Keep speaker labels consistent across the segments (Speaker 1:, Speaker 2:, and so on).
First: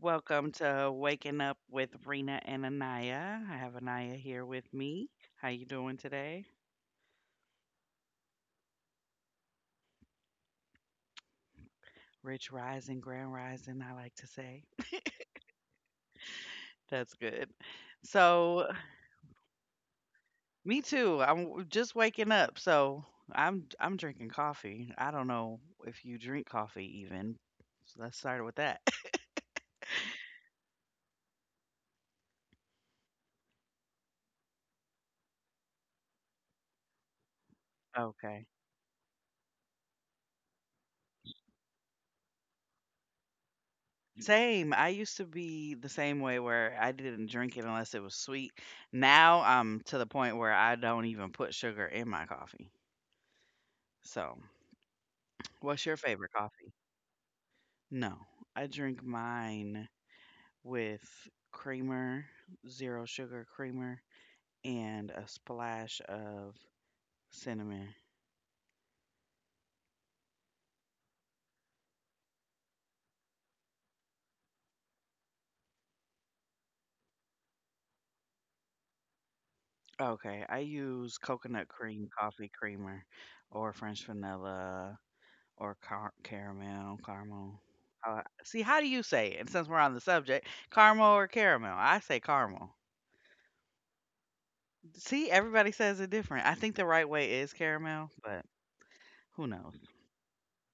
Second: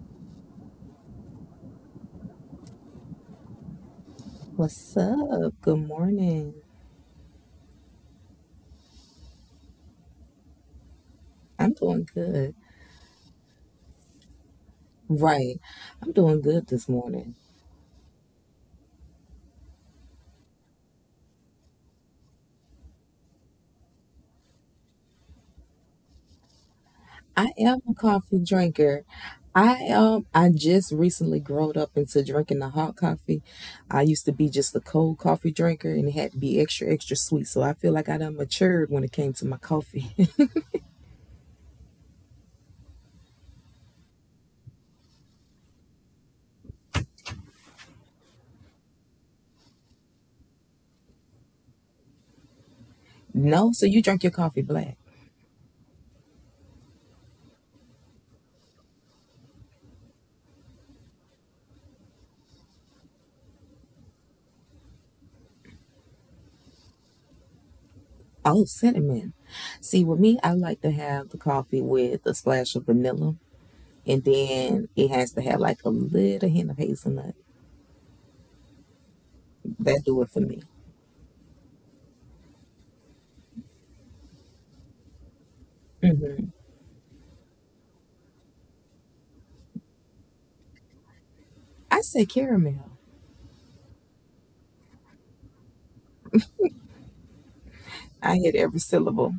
Speaker 1: Welcome to Waking Up with Rena and Anaya. I have Anaya here with
Speaker 2: What's
Speaker 1: me. How
Speaker 2: up?
Speaker 1: you
Speaker 2: Good
Speaker 1: doing today?
Speaker 2: morning. I'm doing
Speaker 1: Rich
Speaker 2: good.
Speaker 1: rising, grand rising, I like to say.
Speaker 2: Right. I'm doing good this
Speaker 1: That's
Speaker 2: morning.
Speaker 1: good. So, Me too. Just waking up, so I'm drinking coffee. I don't know if you drink coffee even.
Speaker 2: I am a
Speaker 1: So let's start
Speaker 2: coffee
Speaker 1: with that.
Speaker 2: drinker. I just recently growed up into drinking the hot coffee. I used to be just a cold coffee drinker and it had to be extra extra sweet. So I feel like I
Speaker 1: Okay.
Speaker 2: done matured when it came to my coffee.
Speaker 1: Same. I used to be the same way where I didn't drink it unless it was sweet. Now I'm to the point where I don't even put sugar in my coffee.
Speaker 2: No, so
Speaker 1: So,
Speaker 2: you drink your coffee black.
Speaker 1: what's your favorite coffee? No, I drink mine with creamer, zero sugar creamer, and a splash of cinnamon.
Speaker 2: Oh, cinnamon. See, with me, I like to have the coffee with a splash of vanilla, and then it has to have like a little hint of hazelnut.
Speaker 1: Okay, I
Speaker 2: That
Speaker 1: use
Speaker 2: do it for me.
Speaker 1: coconut cream coffee creamer or French vanilla or caramel, caramel. See, how do you say it? And since we're on the subject, caramel or caramel? I say caramel.
Speaker 2: I say caramel.
Speaker 1: See, everybody says it different. I think the right way is caramel, but who
Speaker 2: I
Speaker 1: knows?
Speaker 2: hit every syllable.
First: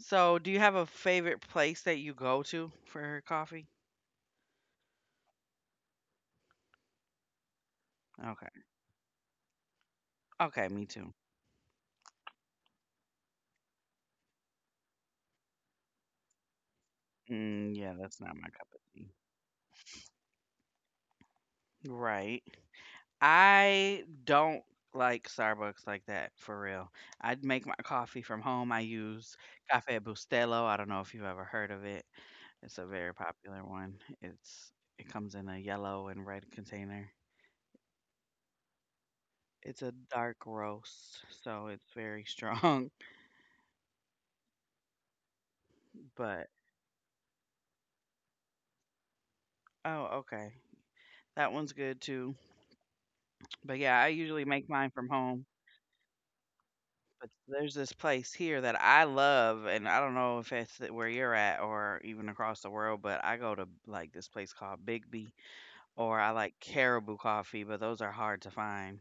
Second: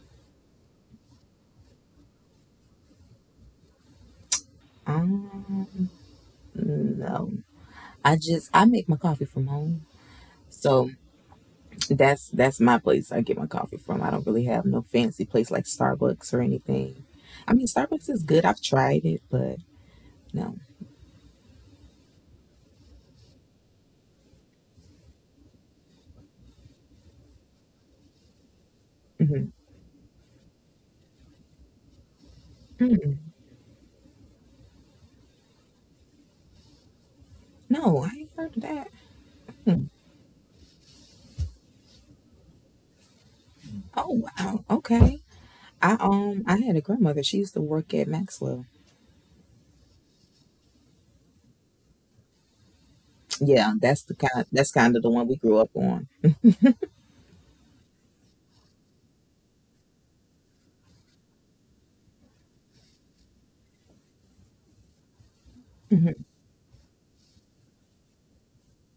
Speaker 1: So, do you have a favorite place that you go to for coffee?
Speaker 2: I don't know. I
Speaker 1: Okay.
Speaker 2: just I make my coffee from home.
Speaker 1: Okay, me
Speaker 2: So
Speaker 1: too.
Speaker 2: that's my place I get my coffee from. I don't really have no fancy place like Starbucks or anything. I mean
Speaker 1: Mm, yeah,
Speaker 2: Starbucks
Speaker 1: that's
Speaker 2: is
Speaker 1: not my
Speaker 2: good. I've
Speaker 1: cup of
Speaker 2: tried
Speaker 1: tea.
Speaker 2: it, but no.
Speaker 1: Right. I don't like Starbucks like that for real. I'd make my coffee from home. I use
Speaker 2: Hmm.
Speaker 1: Cafe Bustelo. I don't know if you've ever heard of it. It's a very popular one. It's it comes in a yellow and red container.
Speaker 2: No, I ain't heard of that.
Speaker 1: It's a dark roast, so it's very strong.
Speaker 2: Oh wow. Okay. I um
Speaker 1: But
Speaker 2: I had a grandmother. She used to work at Maxwell.
Speaker 1: oh, okay. That one's good too.
Speaker 2: Yeah,
Speaker 1: But, yeah,
Speaker 2: that's
Speaker 1: I
Speaker 2: the
Speaker 1: usually
Speaker 2: kind
Speaker 1: make
Speaker 2: that's
Speaker 1: mine
Speaker 2: kind of
Speaker 1: from
Speaker 2: the one we
Speaker 1: home,
Speaker 2: grew up on.
Speaker 1: but there's this place here that I love, and I don't know if it's where you're at or even across the world, but I go to, like, this place called Bigby,
Speaker 2: Hmm.
Speaker 1: or I like Caribou Coffee, but those are hard to find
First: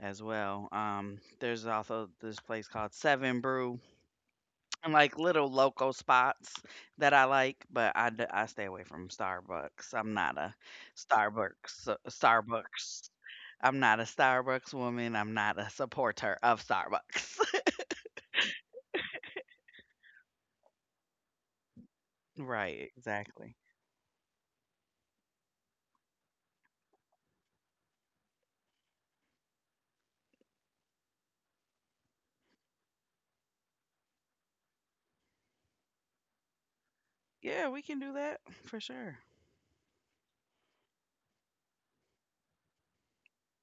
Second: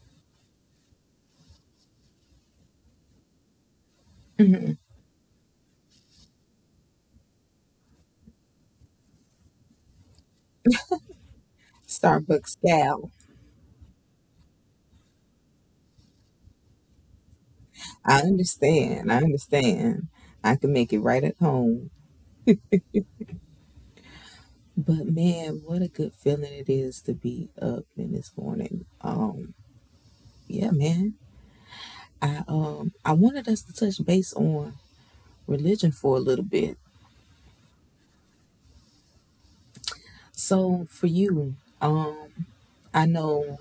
Speaker 1: as well. There's also this place called Seven Brew,
Speaker 2: Hmm.
Speaker 1: and like little local spots that I like, but I stay away from Starbucks. I'm not a
Speaker 2: Starbucks
Speaker 1: Starbucks.
Speaker 2: gal.
Speaker 1: I'm not a Starbucks woman. I'm not a supporter of Starbucks.
Speaker 2: I understand. I understand. I can make it right at home.
Speaker 1: Right, exactly.
Speaker 2: But man, what a good feeling it is to be up in this morning. Yeah, man. I wanted us to touch base on religion for a little bit.
Speaker 1: Yeah, we can do that for sure.
Speaker 2: So for you, um, I know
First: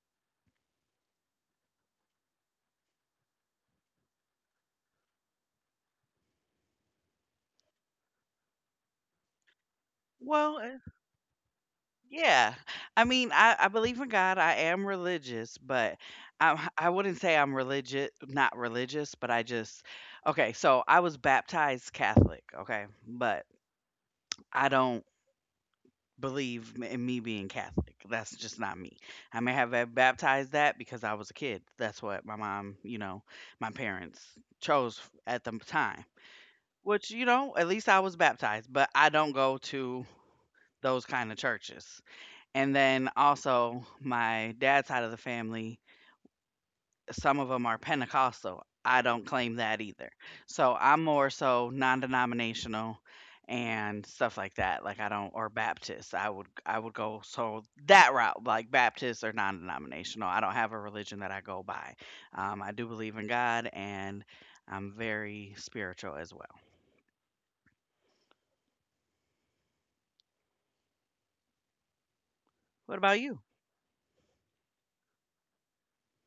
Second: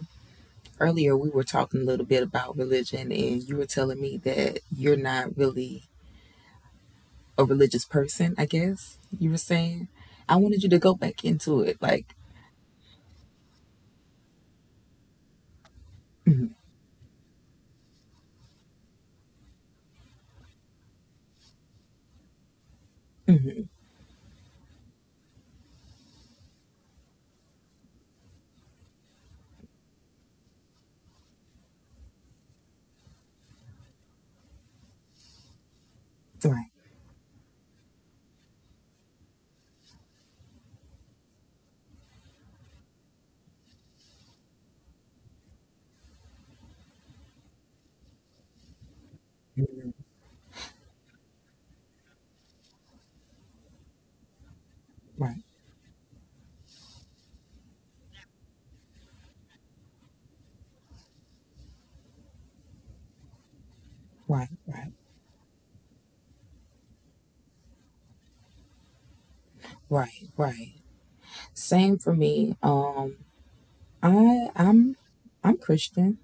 Speaker 2: earlier we were talking a little bit about religion and you were telling me that you're not really a religious person, I guess you were saying. I
Speaker 1: Well,
Speaker 2: wanted you to
Speaker 1: uh,
Speaker 2: go back into it, like,
Speaker 1: yeah. I mean, I believe in God. I am religious, but
Speaker 2: mhm,
Speaker 1: I wouldn't say I'm religious, not religious, but okay, so I was baptized Catholic, okay, but I don't in me being Catholic. That's just not me. I may have had baptized that because I was a kid. That's what my mom, you know, my parents chose at the time.
Speaker 2: right.
Speaker 1: Which, you know, at least I was baptized, but I don't go to those kind of churches. And then also my dad's side of the family, some of them are Pentecostal. I don't claim that
Speaker 2: Mhm.
Speaker 1: either. So I'm more so non-denominational and stuff like that. Like I don't
Speaker 2: Right.
Speaker 1: or Baptist. I would go so that route, like Baptist or non-denominational. I don't have a religion that I go by. I do believe in God and
Speaker 2: Right,
Speaker 1: I'm
Speaker 2: right,
Speaker 1: very spiritual as well.
Speaker 2: right, right. Same for me.
Speaker 1: What about you?
Speaker 2: I'm I'm Christian,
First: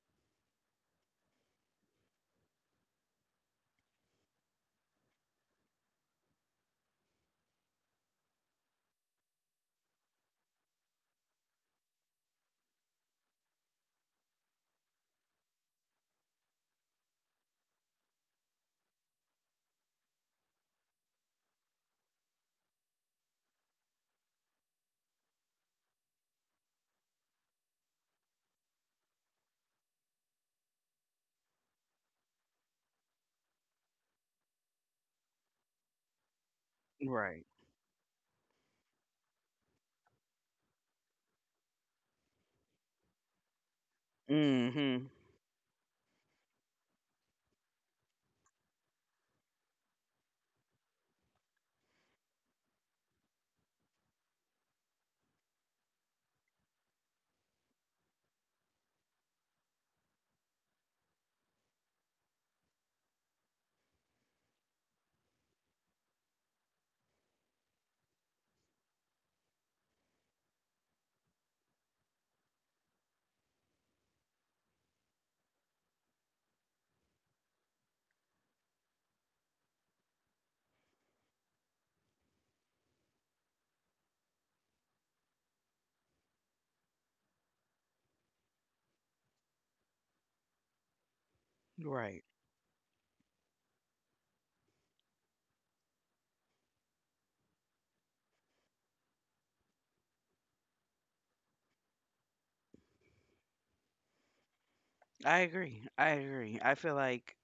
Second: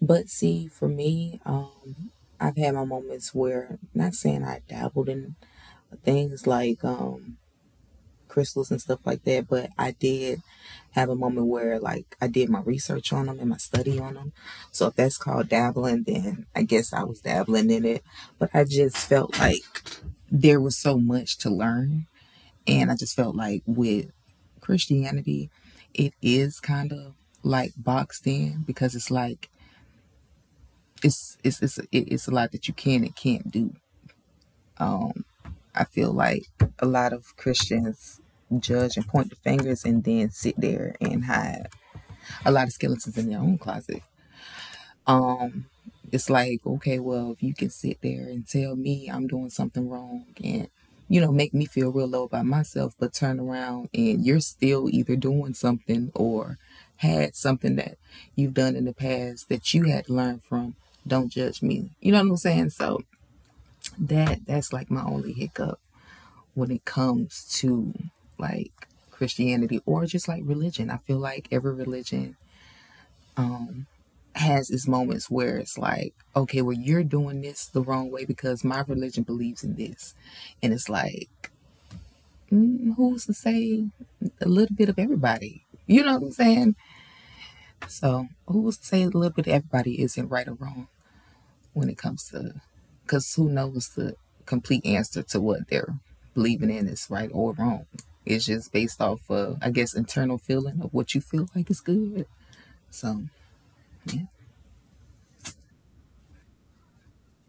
Speaker 2: but see, for me, I've had my moments where, not saying I dabbled in things like crystals and stuff like that, but I did have a moment where like I did my research on them and my study on them. So if that's called dabbling, then I guess I was dabbling in it. But I just felt like there was so much to learn, and I just felt like with Christianity, it is kind of like boxed in because it's like it's a lot that you can and can't do. I feel like a lot of
Speaker 1: Right.
Speaker 2: Christians judge and point the fingers and then sit there and hide a lot of skeletons in their own closet.
Speaker 1: Mm-hmm.
Speaker 2: Um, it's like, okay, well, if you can sit there and tell me I'm doing something wrong and, you know, make me feel real low about myself, but turn around and you're still either doing something or had something that you've done in the past that you had to learn from. Don't judge me. You know what I'm saying? So that's like my only hiccup when it comes to like Christianity or just like religion. I feel like every religion has its moments where it's like, okay, well, you're doing this the wrong way because my religion believes in this. And it's like, mm, who's to say a little bit of everybody? You know what I'm saying? So, who's to say a little bit of everybody isn't right or wrong when it
Speaker 1: Right.
Speaker 2: comes to, because who knows the complete answer to what they're believing in is right or wrong? It's just based off of, I guess, internal feeling of what you feel like is good. So, yeah.
Speaker 1: I agree. I agree. I feel like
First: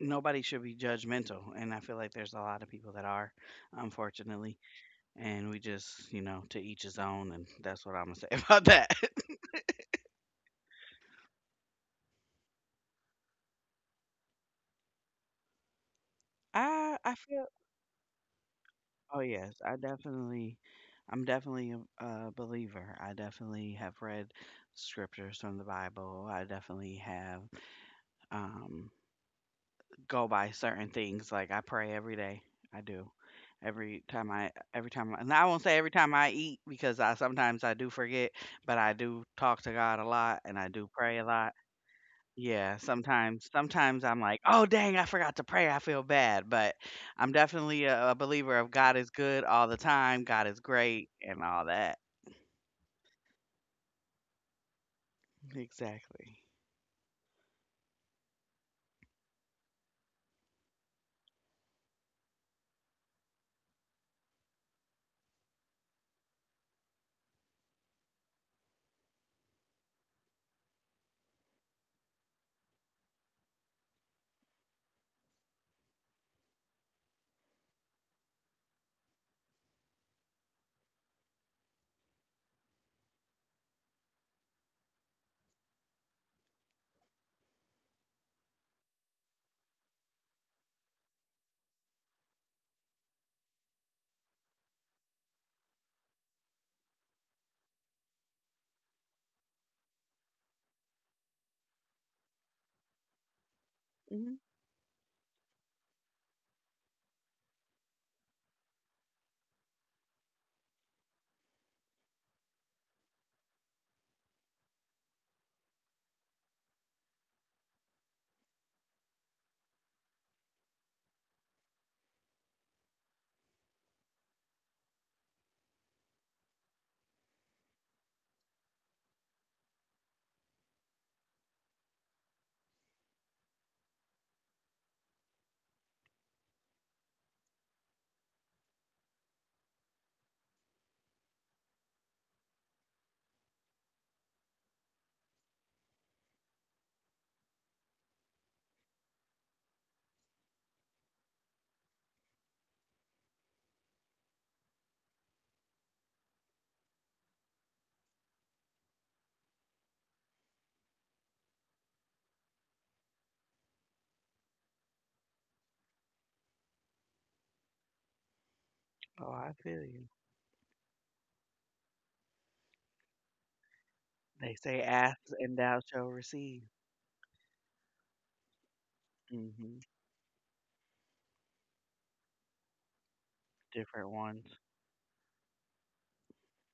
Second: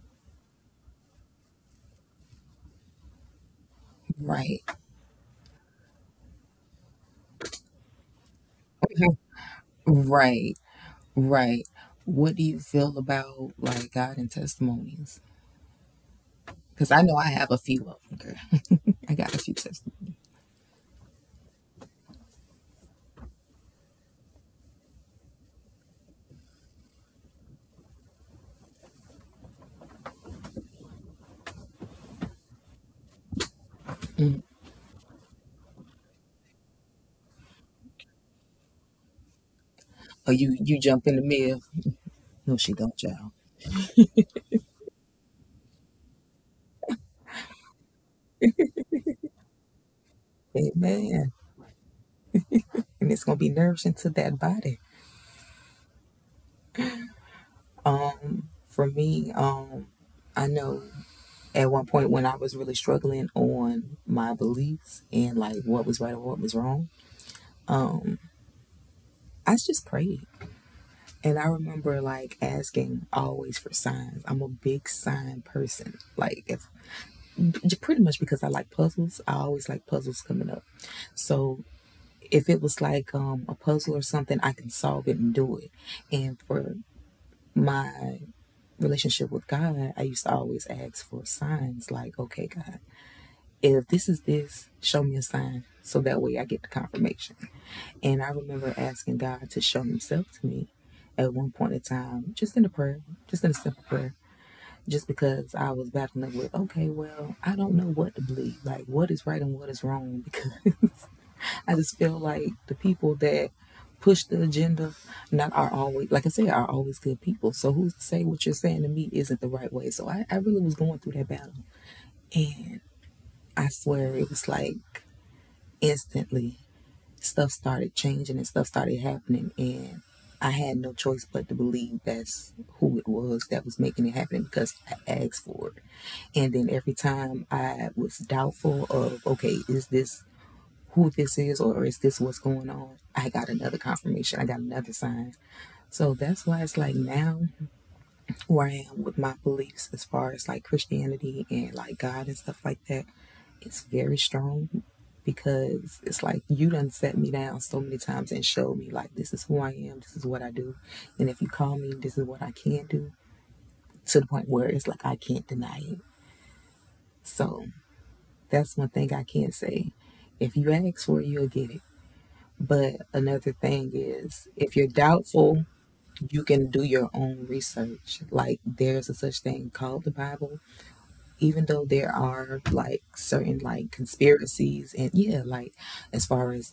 Speaker 1: nobody should be judgmental, and I feel like there's a lot of people that are, unfortunately.
Speaker 2: Right.
Speaker 1: And we just, you know, to each his own, and that's what I'm gonna say about that.
Speaker 2: Right. Right. What do you feel about like God and testimonies? Because I
Speaker 1: I
Speaker 2: know I
Speaker 1: feel
Speaker 2: have a few of them, girl. I
Speaker 1: Oh
Speaker 2: got a
Speaker 1: yes,
Speaker 2: few
Speaker 1: I
Speaker 2: testimonies.
Speaker 1: definitely I'm definitely a believer. I definitely have read scriptures from the Bible. I definitely have um go by certain things like I pray every day. I do.
Speaker 2: Mm.
Speaker 1: Every time and I won't say every time I eat because I sometimes I do forget, but I do talk to God a
Speaker 2: Oh,
Speaker 1: lot
Speaker 2: you
Speaker 1: and I
Speaker 2: you
Speaker 1: do
Speaker 2: jump in
Speaker 1: pray
Speaker 2: the
Speaker 1: a lot.
Speaker 2: middle. No, she
Speaker 1: Yeah,
Speaker 2: don't, y'all.
Speaker 1: sometimes I'm like, "Oh, dang, I forgot to pray. I feel bad." But I'm definitely a believer of God is good all the time. God is great
Speaker 2: Amen.
Speaker 1: and all that.
Speaker 2: And it's gonna be nourishing to that body.
Speaker 1: Exactly.
Speaker 2: For me, I know at one point when I was really struggling on my beliefs and like what was right or what was wrong, I just prayed. And I remember like asking always for signs. I'm a big sign person. Like if, pretty much because I like puzzles. I always like puzzles coming up. So if it was like a puzzle or something, I can solve it and do it. And for my relationship with God, I used to always ask for signs like, okay, God, if this is this, show me a sign so that way I get the confirmation. And I remember asking God to show Himself to me at one point in time, just in a prayer, just in a simple prayer.
Speaker 1: Hmm.
Speaker 2: Just because I was battling up with, okay, well, I don't know what to believe, like what is right and what is wrong, because I just feel like the people that push the agenda not are always, like I said, are always good people. So who's to say what you're saying to me isn't the right way? So I really was going through that battle. And I swear it was like instantly stuff started changing and stuff started happening and I had no choice but to believe that's who it was that was making it happen because I asked for it. And then every time I was doubtful of, okay, is this who this is or is this what's going on? I got another confirmation. I got another sign. So that's why it's like now who I am with my beliefs as far as like Christianity and like God and stuff like that. It's very strong because it's like you done set me down so many times and showed me like this is who I am, this is what I do, and if you call me, this is what I can do to the point where it's like I can't deny it. So that's one thing I
Speaker 1: Oh, I
Speaker 2: can
Speaker 1: feel
Speaker 2: say.
Speaker 1: you.
Speaker 2: If you ask for it, you'll get it. But another thing is,
Speaker 1: They
Speaker 2: if
Speaker 1: say
Speaker 2: you're
Speaker 1: ask and
Speaker 2: doubtful,
Speaker 1: thou shall
Speaker 2: you
Speaker 1: receive.
Speaker 2: can do your own research. Like there's a such thing
Speaker 1: Hmm.
Speaker 2: called the Bible, even though there are like certain like
Speaker 1: Different ones.
Speaker 2: conspiracies and yeah, like as far as,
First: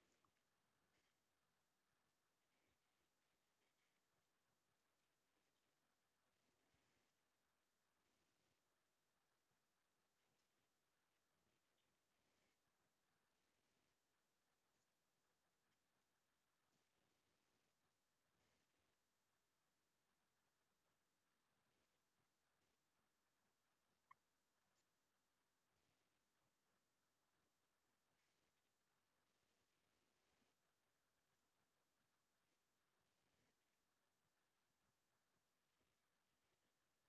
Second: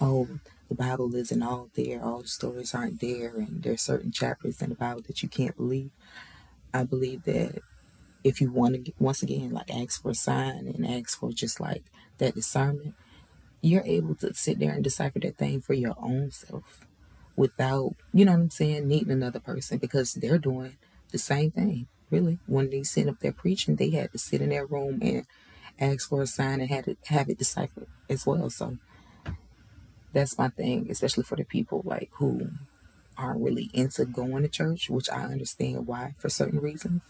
Speaker 2: oh, the Bible isn't all there, all the stories aren't there, and there's certain chapters in the Bible that you can't believe. I believe that if you want to get, once again like ask for a sign and ask for just like that discernment, you're able to sit there and decipher that thing for your own self without, you know what I'm saying, needing another person because they're doing the same thing. Really, when they sit up there preaching, they had to sit in their room and ask for a sign and had it, have it deciphered as well. So that's my thing, especially for the people like who aren't really into going to church, which I understand why for certain reasons.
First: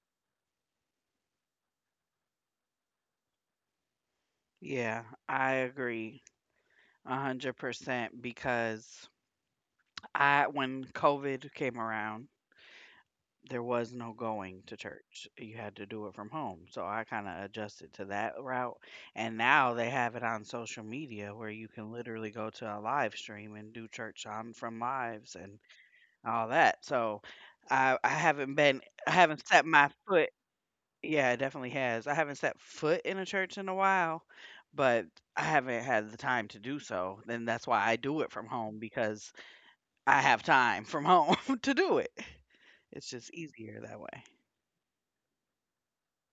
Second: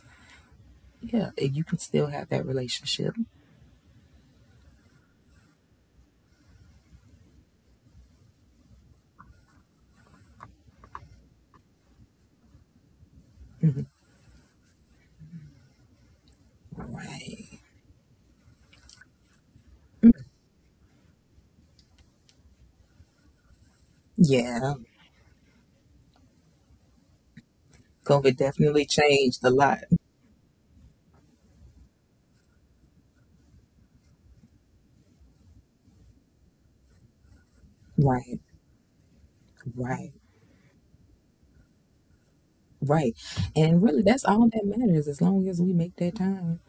Speaker 2: Yeah, and you can still have that relationship.
Speaker 1: Yeah, I agree a 100% because I when COVID came around, there
Speaker 2: Mhm.
Speaker 1: was no going to church. You had to do it from home. So I kind
Speaker 2: Right.
Speaker 1: of adjusted to that route. And now they have it on social media where you can literally go to a live stream and do church
Speaker 2: Yeah.
Speaker 1: on from lives and all that. So
Speaker 2: COVID definitely changed a
Speaker 1: I
Speaker 2: lot.
Speaker 1: haven't set my foot. Yeah, it definitely has. I haven't set foot in a church in a while, but I haven't had the time to do so. Then that's why I
Speaker 2: Right.
Speaker 1: do it from home because
Speaker 2: Right.
Speaker 1: I have time from home to do it.
Speaker 2: Right.
Speaker 1: It's just
Speaker 2: And really
Speaker 1: easier
Speaker 2: that's
Speaker 1: that
Speaker 2: all
Speaker 1: way.
Speaker 2: that matters as long as we make that time.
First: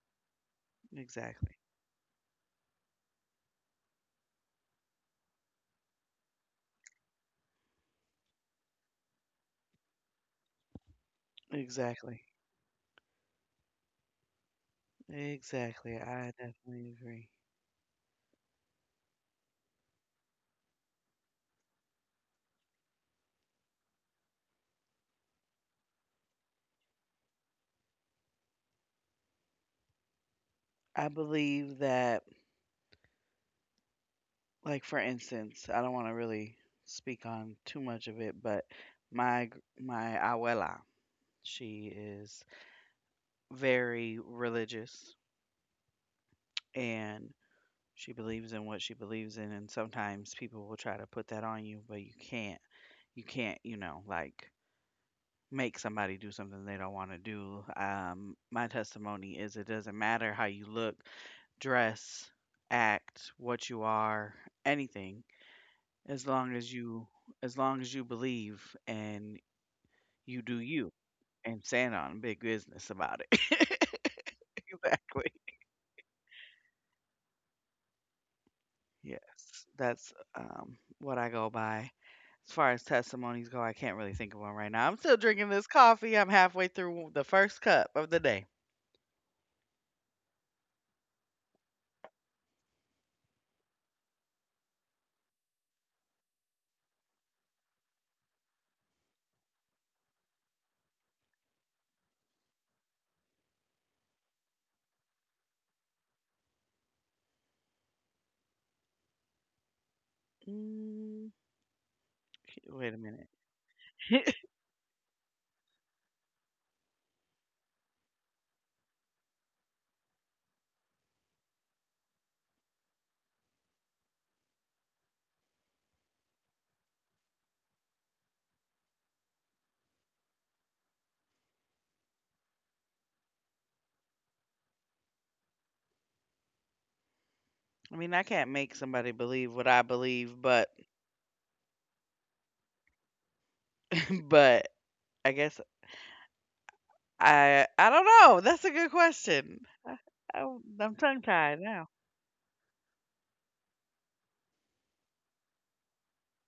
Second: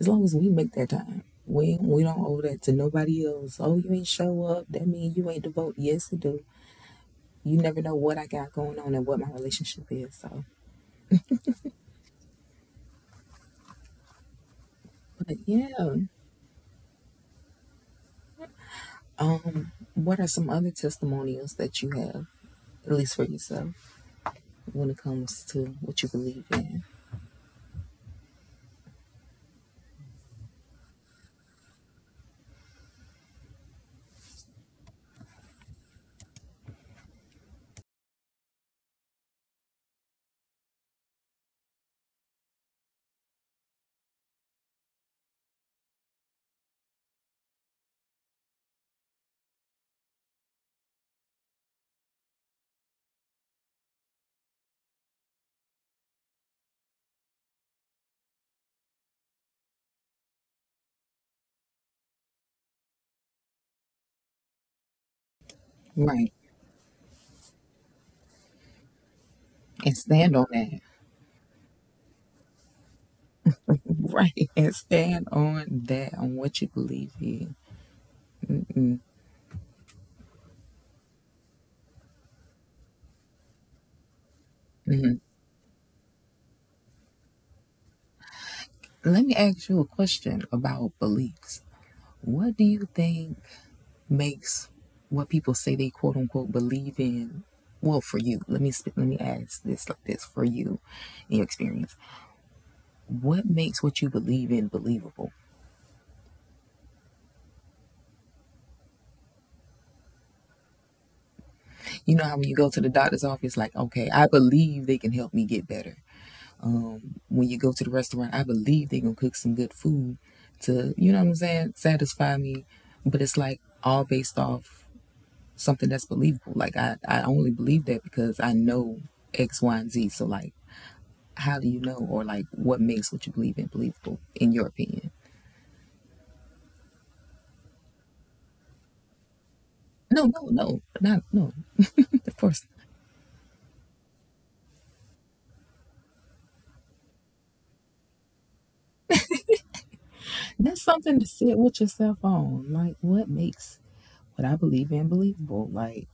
Speaker 2: As long as we make that time.
Speaker 1: Exactly.
Speaker 2: We don't owe that to nobody else. Oh, you ain't show up. That means you ain't devoted. Yes, it do. You never know what I got going on and what my relationship is. So,
Speaker 1: Exactly.
Speaker 2: but yeah,
Speaker 1: Exactly. I definitely agree.
Speaker 2: what are some other testimonials that you have, at least for yourself, when it comes to what you believe in?
Speaker 1: I believe that, like, for instance, I don't want to really speak on too much of it, but my abuela, she is very religious and she believes in what she believes in, and sometimes people will try to put that on you, but you can't. You can't, you know, like make somebody do something they don't want to do. My testimony is it doesn't matter how you look, dress, act, what you are, anything, as long
Speaker 2: Right.
Speaker 1: as you as long as you believe and
Speaker 2: And
Speaker 1: you do
Speaker 2: stand on
Speaker 1: you
Speaker 2: that.
Speaker 1: and stand on big business about it.
Speaker 2: Right. And
Speaker 1: Exactly.
Speaker 2: stand on that, on what you believe in.
Speaker 1: Yes. That's what I go by. As far as testimonies go, I can't really think of one right now. I'm still drinking
Speaker 2: Mhm.
Speaker 1: this coffee. I'm halfway through the first cup of the day.
Speaker 2: Let me ask you a question about beliefs. What do you think makes what people say they quote unquote believe in? Well, for you, let me ask this like this for you, in your experience what makes what you believe in believable?
Speaker 1: Mm,
Speaker 2: You know how when you
Speaker 1: wait a
Speaker 2: go to the
Speaker 1: minute.
Speaker 2: doctor's office, like, okay, I believe they can help me get better. When you go to the restaurant, I believe they gonna cook some good food to, you know what I'm saying, satisfy me. But it's like all based off something that's believable. Like I only believe that because I know X, Y, and Z. So like, how do you know, or like, what makes what you believe in believable, in your opinion?
Speaker 1: I mean, I can't make somebody believe what I believe,
Speaker 2: No,
Speaker 1: but
Speaker 2: no, no, not no. Of course.
Speaker 1: but I guess I don't know. That's a good question. I, I, I'm
Speaker 2: And that's
Speaker 1: tongue
Speaker 2: something to
Speaker 1: tied now.
Speaker 2: sit with yourself on. Like, what makes what I believe in believable? Like,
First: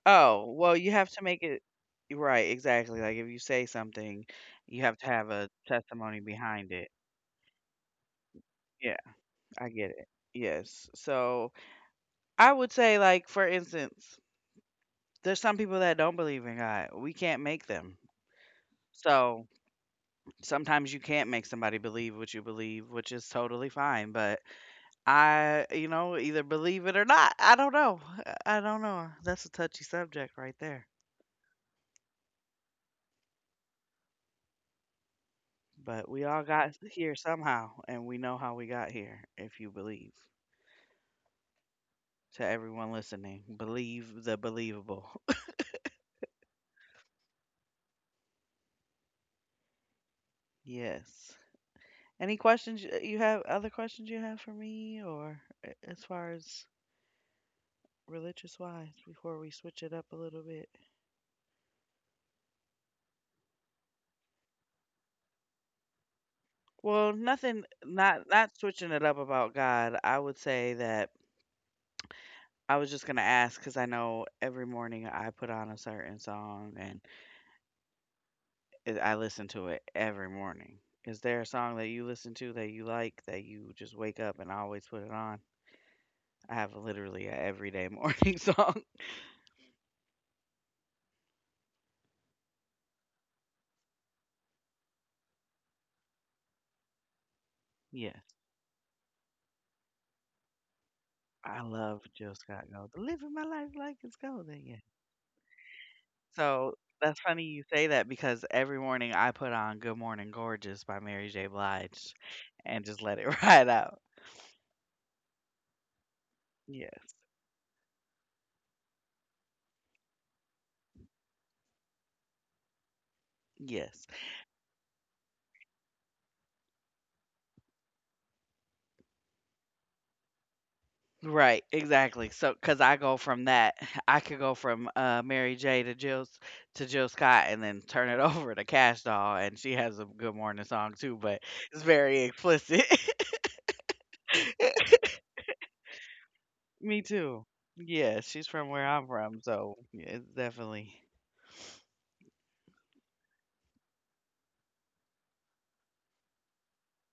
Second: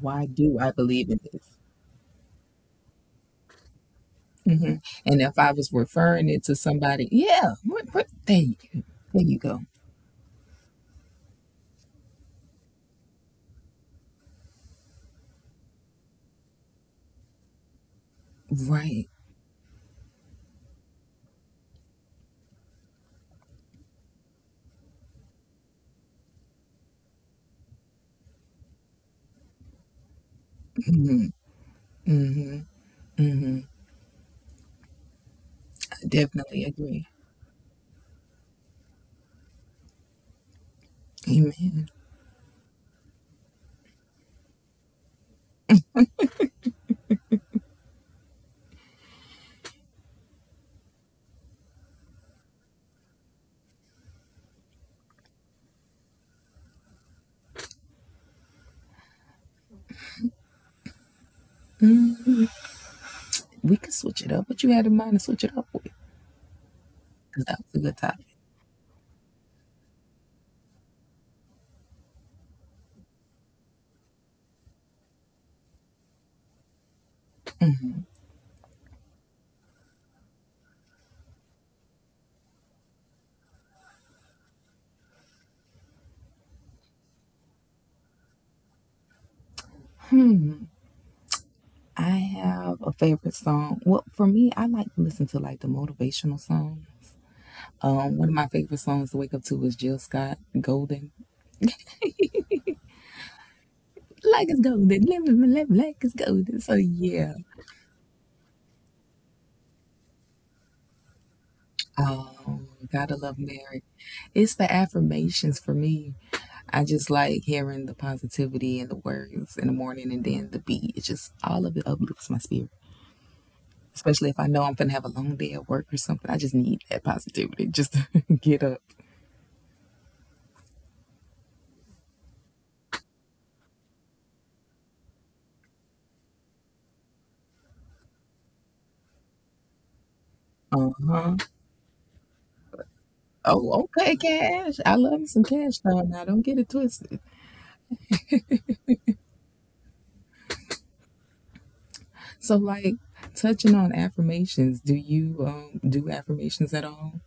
Speaker 2: why
Speaker 1: Oh,
Speaker 2: do I
Speaker 1: well, you
Speaker 2: believe
Speaker 1: have
Speaker 2: in
Speaker 1: to make
Speaker 2: this?
Speaker 1: it right, exactly. Like if you say something,
Speaker 2: Hmm.
Speaker 1: you have to
Speaker 2: And
Speaker 1: have
Speaker 2: if
Speaker 1: a
Speaker 2: I was
Speaker 1: testimony
Speaker 2: referring it to
Speaker 1: behind it.
Speaker 2: somebody, yeah, what, there, you, go.
Speaker 1: Yeah,
Speaker 2: There you go.
Speaker 1: I get it. Yes. So I would say, like, for instance, there's some people that don't believe in God. We can't make them.
Speaker 2: Right.
Speaker 1: So sometimes you can't make somebody believe what you believe, which is totally fine. But I, you know, either believe it or not. I don't know. I don't know. That's a touchy subject right there. But
Speaker 2: I
Speaker 1: we all
Speaker 2: definitely
Speaker 1: got
Speaker 2: agree.
Speaker 1: here somehow, and we know how we got here if you believe.
Speaker 2: Amen.
Speaker 1: To everyone listening, believe the believable. Yes. Any questions y- you have? Other questions you have for me, or as far as religious wise, before we switch it up a little bit?
Speaker 2: We can switch it up. What you had in mind to switch it up with?
Speaker 1: Well,
Speaker 2: 'Cause that
Speaker 1: nothing.
Speaker 2: was a good topic.
Speaker 1: Not switching it up about God. I would say that I was just gonna ask because I know every morning I put on a certain song and it I listen to it every morning. Is there a song that you listen to that you like that you just wake up and always put it on? I have literally a everyday morning song.
Speaker 2: I have a favorite song. Well, for me, I like to listen to like the motivational song. One
Speaker 1: Yes,
Speaker 2: of my favorite songs to wake up to is Jill Scott Golden.
Speaker 1: I love Jill Scott Gold. Living my life like it's
Speaker 2: Like it's
Speaker 1: golden, yeah.
Speaker 2: golden. Let me, like it's golden. So
Speaker 1: So that's
Speaker 2: yeah,
Speaker 1: funny you say that because every morning I put on Good Morning Gorgeous by Mary J. Blige
Speaker 2: oh,
Speaker 1: and just
Speaker 2: gotta
Speaker 1: let
Speaker 2: love
Speaker 1: it ride
Speaker 2: Mary.
Speaker 1: out.
Speaker 2: It's the affirmations for me. I just
Speaker 1: Yes,
Speaker 2: like hearing the positivity and the words in the morning, and then the beat. It just all of it uplifts my spirit. Especially if I know
Speaker 1: yes.
Speaker 2: I'm gonna have a long day at work or something, I just need that positivity just to get up.
Speaker 1: Right, exactly. So, cause I go from that, I could go from, Mary J. to Jill S to Jill Scott and then turn it over to Cash Doll, and she has a
Speaker 2: Uh
Speaker 1: good
Speaker 2: huh.
Speaker 1: morning song too, but it's very explicit.
Speaker 2: Oh, okay, cash. I love me some cash though. Now don't get it twisted.
Speaker 1: Me too. Yeah, she's from where I'm from, so yeah, it's definitely
Speaker 2: So like, touching on affirmations, do you do affirmations at all?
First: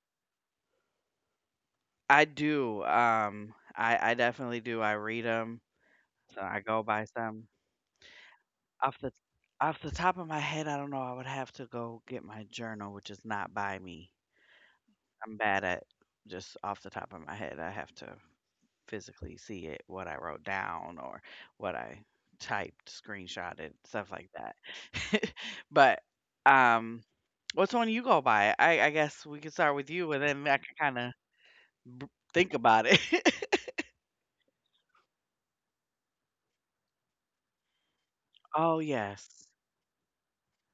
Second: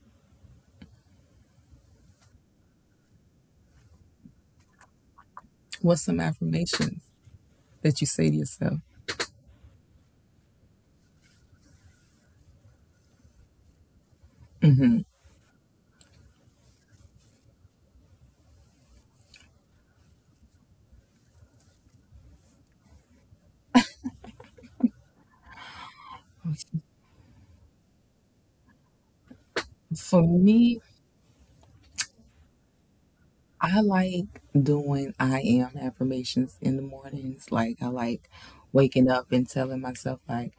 Speaker 1: I do, I definitely do. I read 'em,
Speaker 2: What's some
Speaker 1: so I go by
Speaker 2: affirmations
Speaker 1: some.
Speaker 2: that you say to yourself?
Speaker 1: Off the Off the top of my head, I don't know. I would have to go get my journal, which is not by me. I'm bad at just off the top of my head. I have to physically see it, what I wrote down or what I typed, screenshotted, stuff like that. but um, what's one you go by? I guess we could start with you, and then
Speaker 2: For
Speaker 1: I can
Speaker 2: me,
Speaker 1: kind of b- think about it.
Speaker 2: I like doing I am affirmations in the mornings. Like, I like
Speaker 1: Oh
Speaker 2: waking up
Speaker 1: yes,
Speaker 2: and telling myself like